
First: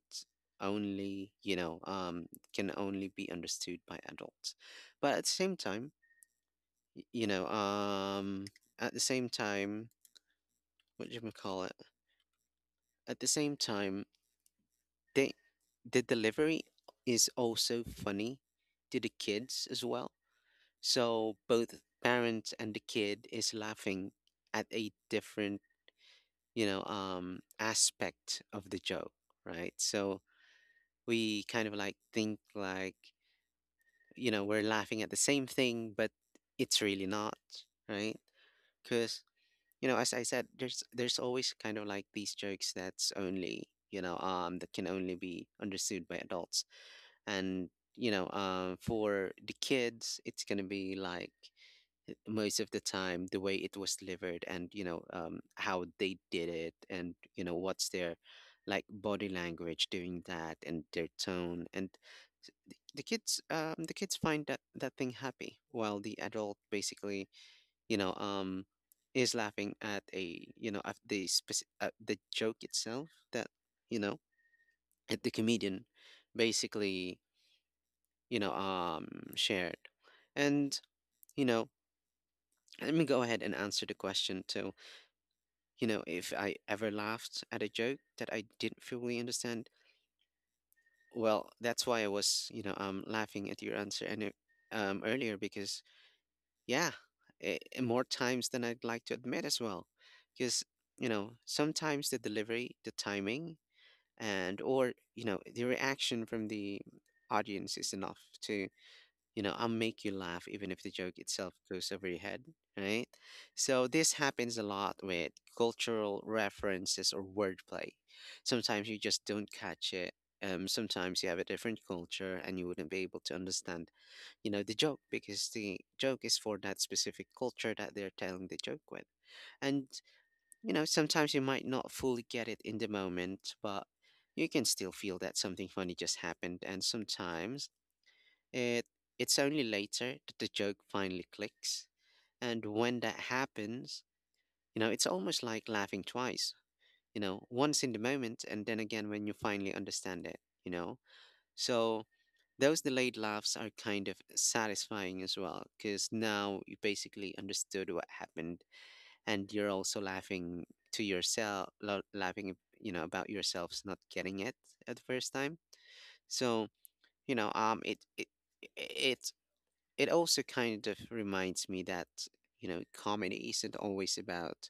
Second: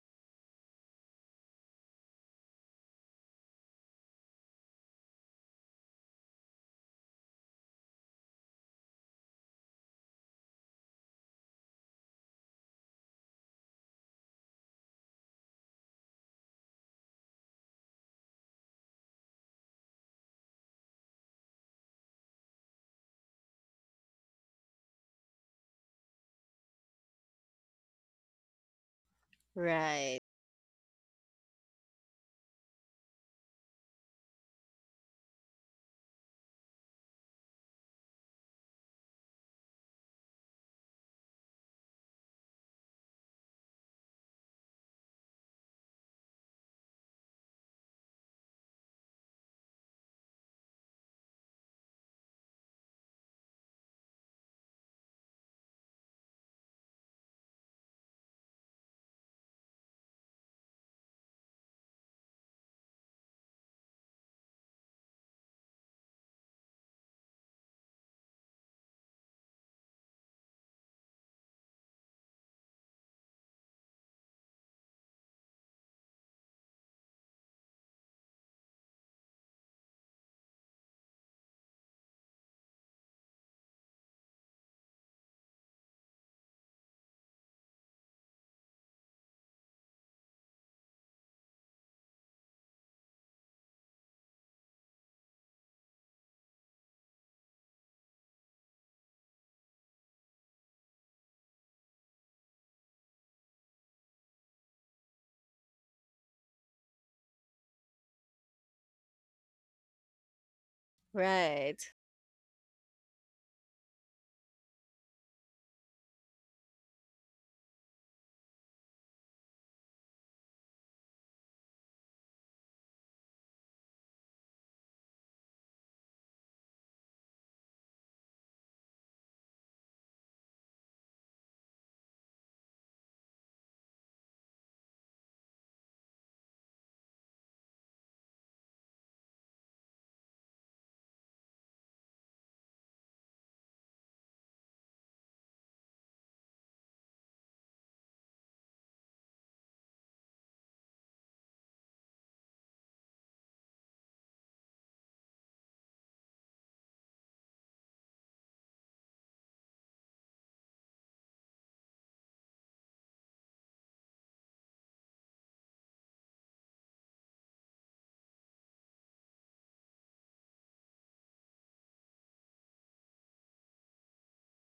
Speaker 1: only you know, can only be understood by adults. But at the same time, y- you know, um, at the same time, what do you call it? At the same time. They, the delivery is also funny to the kids as well. So both parents and the kid is laughing at a different, aspect of the joke, right?
Speaker 2: Right.
Speaker 1: So we kind of like think like, you know, we're laughing at the same thing, but it's really not, right? Because you know, as I said, there's always kind of like these jokes that's only that can only be understood by adults. And for the kids it's going to be like most of the time the way it was delivered, and how they did it, and you know what's their like body language doing that and their tone. And the kids, the kids find that that thing happy, while the adult basically you know um is laughing at a you know at the joke itself that you know at the comedian basically you know um shared. And you know, let me go ahead and answer the question too, you know, if I ever laughed at a joke that I didn't fully understand. Well, that's why I was laughing at your answer, and earlier, because yeah, more times than I'd like to admit as well, because you know sometimes the delivery, the timing, and or you know the reaction from the audience is enough to you know, I'll make you laugh even if the joke itself
Speaker 2: Right.
Speaker 1: goes over your head, right? So this happens a lot with cultural references or wordplay. Sometimes you just don't catch it. Sometimes you have a different culture and you wouldn't be able to understand, you know, the joke, because the joke is for that specific culture that they're telling the joke with. And, you know, sometimes you might not fully get it in the moment, but you can still feel that something funny just happened. And sometimes it it's only later that the joke finally clicks. And when that happens, you know, it's almost like laughing twice, you know, once in the moment and then again when you finally understand it, you know. So those delayed laughs are kind of satisfying as well, because now you basically understood what happened, and you're also laughing to yourself, laughing, you know, about yourselves not getting it at the first time. So, you know, um, it, it, it it also kind of reminds me that, you know, comedy isn't always about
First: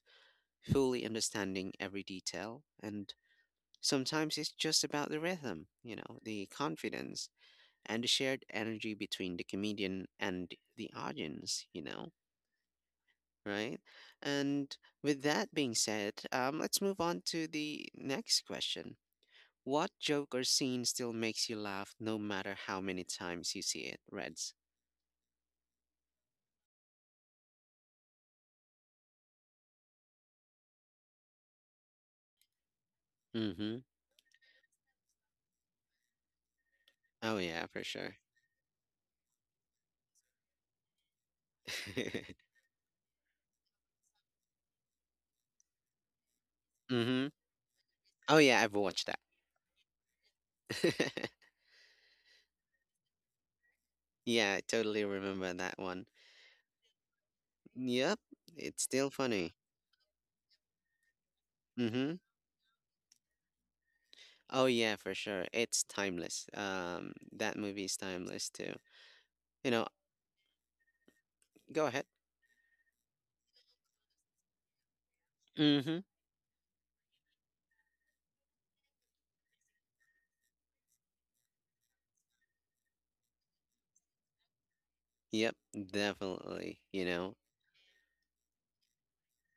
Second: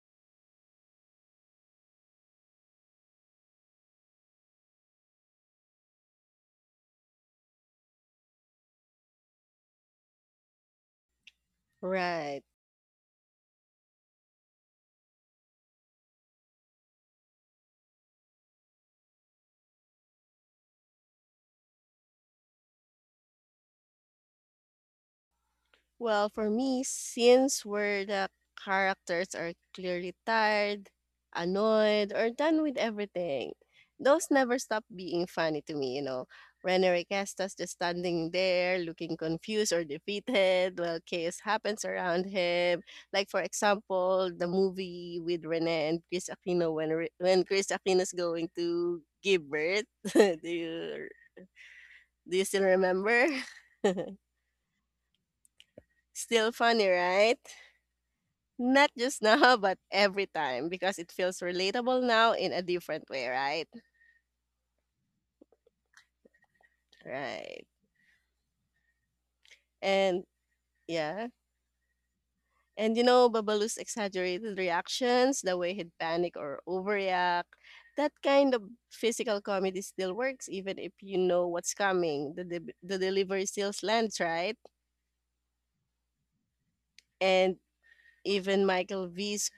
Speaker 1: fully understanding every detail, and sometimes it's just about the rhythm, you know, the confidence and the shared energy between the comedian and the audience, you know,
Speaker 2: Right.
Speaker 1: right? And with that being said, let's move on to the next question. What joke or scene still makes you laugh no matter how many times you see it, Reds?
Speaker 2: Well, for me, scenes where the characters are clearly tired, annoyed, or done with everything,
Speaker 1: Mm-hmm.
Speaker 2: those never stop being funny to me, you know. Rene
Speaker 1: Oh
Speaker 2: Requestas
Speaker 1: yeah,
Speaker 2: just
Speaker 1: for sure.
Speaker 2: standing there looking confused or defeated while chaos happens around him. Like, for example, the movie with Rene and Chris Aquino when, Re-
Speaker 1: Mm-hmm.
Speaker 2: when Chris Aquino is
Speaker 1: Oh
Speaker 2: going
Speaker 1: yeah, I've
Speaker 2: to
Speaker 1: watched that.
Speaker 2: give birth. do, you, do you still remember?
Speaker 1: Yeah, I totally remember that one.
Speaker 2: Still funny, right?
Speaker 1: Yep, it's
Speaker 2: Not
Speaker 1: still
Speaker 2: just
Speaker 1: funny.
Speaker 2: now, but every time because it feels relatable
Speaker 1: Mm-hmm.
Speaker 2: now in a different way, right?
Speaker 1: Oh yeah, for sure. It's timeless. That
Speaker 2: Right.
Speaker 1: movie's timeless too. You know,
Speaker 2: And yeah.
Speaker 1: go ahead.
Speaker 2: And you know, Babalu's exaggerated reactions, the way he'd
Speaker 1: Mm-hmm.
Speaker 2: panic or overreact, that kind of physical comedy still works even if you know what's coming. The delivery still lands, right?
Speaker 1: Yep, definitely. You know.
Speaker 2: And even Michael V's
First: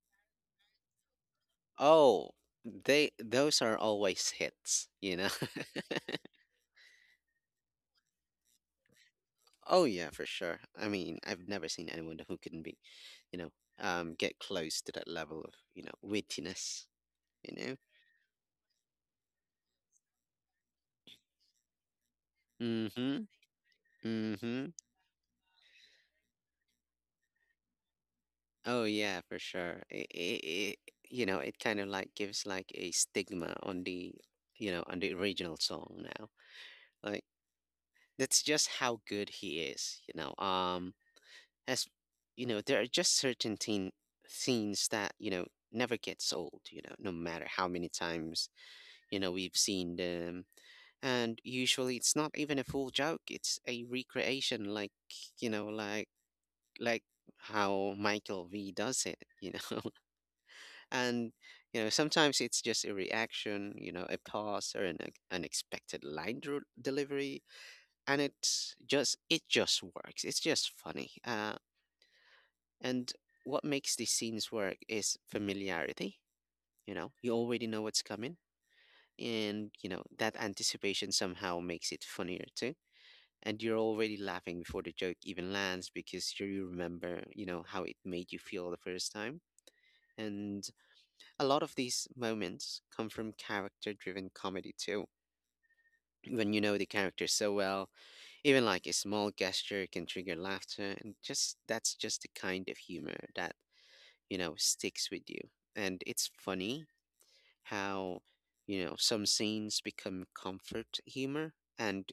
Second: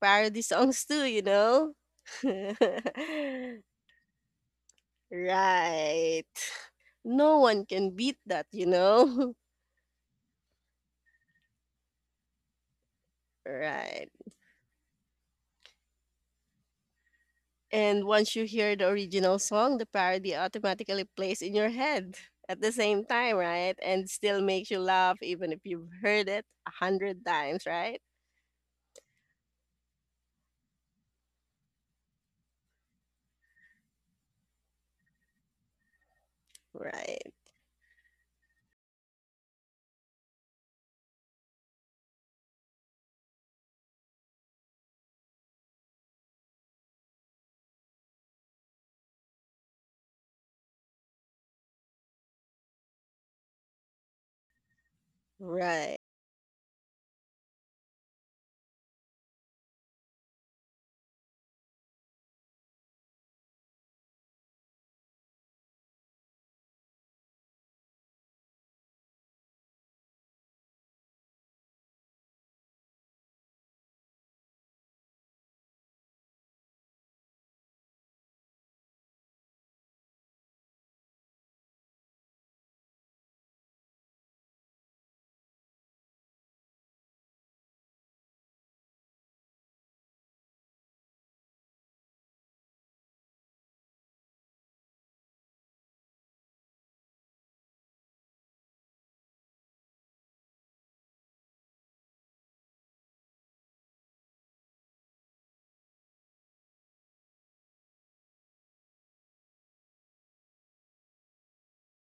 Speaker 2: parody songs too, you know?
Speaker 1: Oh, they those are always hits. You know.
Speaker 2: Right. No one can beat that, you know?
Speaker 1: Oh yeah, for sure. I mean, I've never seen anyone who couldn't be, you know,
Speaker 2: Right.
Speaker 1: get close to that level of, you know, wittiness. You know.
Speaker 2: And once you hear the original song, the parody automatically plays in your head at the same
Speaker 1: Mm-hmm.
Speaker 2: time, right? And still
Speaker 1: Mm-hmm.
Speaker 2: makes you laugh even if you've heard it a hundred times, right?
Speaker 1: Oh yeah, for sure. It you know, it kind of like gives like a stigma on the, you know, on the original song now. Like
Speaker 2: Right.
Speaker 1: that's just how good he is, you know. As you know, there are just scenes that you know never gets old. You know, no matter how many times you know we've seen them, and usually it's not even a full joke. It's a recreation, like you know,
Speaker 2: Right.
Speaker 1: like how Michael V does it. You know. And you know sometimes it's just a reaction, you know, a pause or unexpected line delivery, and it's just it just works. It's just funny. And what makes these scenes work is familiarity. You know you already know what's coming, and you know that anticipation somehow makes it funnier too, and you're already laughing before the joke even lands, because you remember you know how it made you feel the first time. And a lot of these moments come from character driven comedy too. When you know the character so well, even like a small gesture can trigger laughter, and just that's just the kind of humor that, you know, sticks with you. And it's funny how, you know, some scenes become comfort humor, and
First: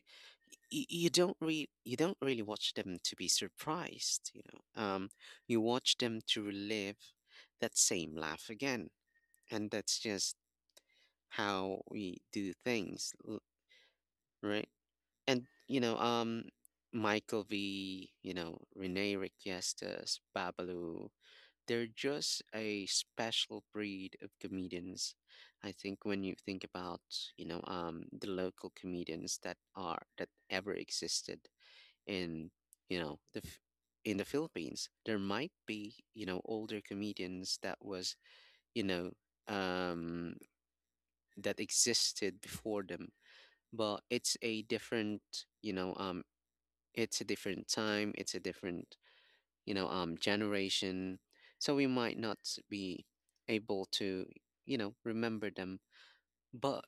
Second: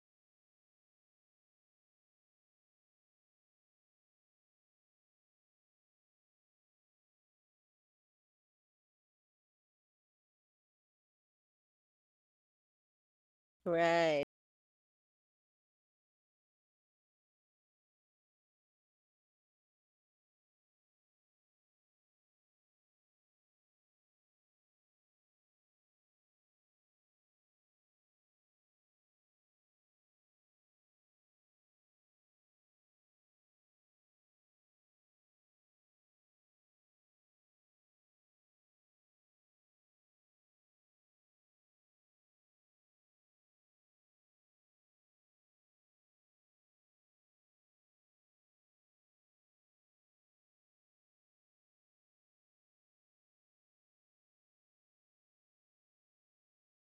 Speaker 1: you don't really watch them to be surprised, you watch them to relive that same laugh again. And that's just how we do things,
Speaker 2: Right.
Speaker 1: right? And you know, Michael V, you know, Rene Requestas, Babalu, they're just a special breed of comedians. I think when you think about, you know, the local comedians that are that ever existed in, you know, in the Philippines, there might be, you know, older comedians that was, you know, um, that existed before them, but it's a different you know um it's a different time, it's a different generation. So we might not be able to you know remember them, but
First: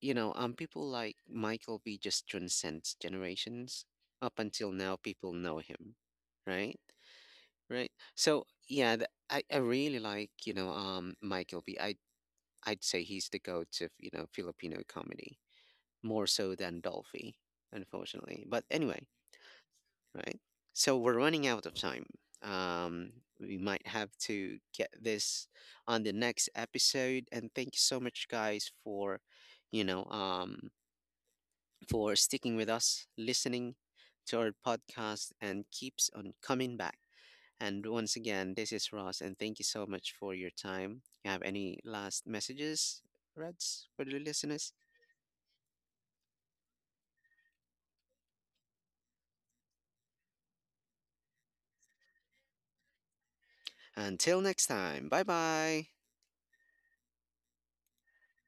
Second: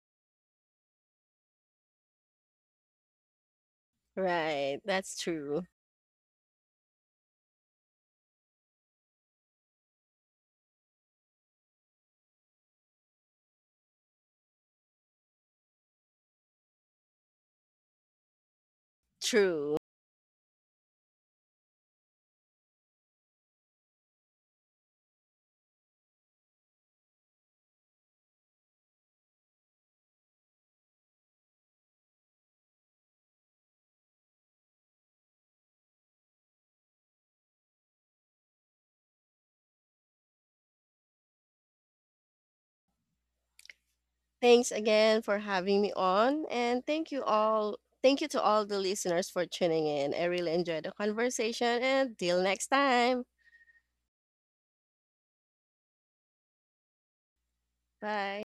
Speaker 1: people like Michael B just transcends generations. Up until
Speaker 2: Right.
Speaker 1: now
Speaker 2: That's
Speaker 1: people know
Speaker 2: true.
Speaker 1: him, right? Right, so yeah, I really like Michael B. I'd say he's the GOAT of you know Filipino comedy, more so than Dolphy, unfortunately, but anyway,
Speaker 2: True.
Speaker 1: right? So we're running out of time. Um, we might have to get this on the next episode. And thank you so much, guys, for you know um, for sticking with us, listening to our podcast, and keeps on coming back. And once again, this is Ross, and thank you so much for your time. You have any last messages, Reds, for the
Speaker 2: Thanks
Speaker 1: listeners?
Speaker 2: again for having me on. And thank you all. Thank you to all the listeners for tuning in. I really enjoyed the conversation. And till next time.
Speaker 1: Until next time, bye bye.
Speaker 2: Bye.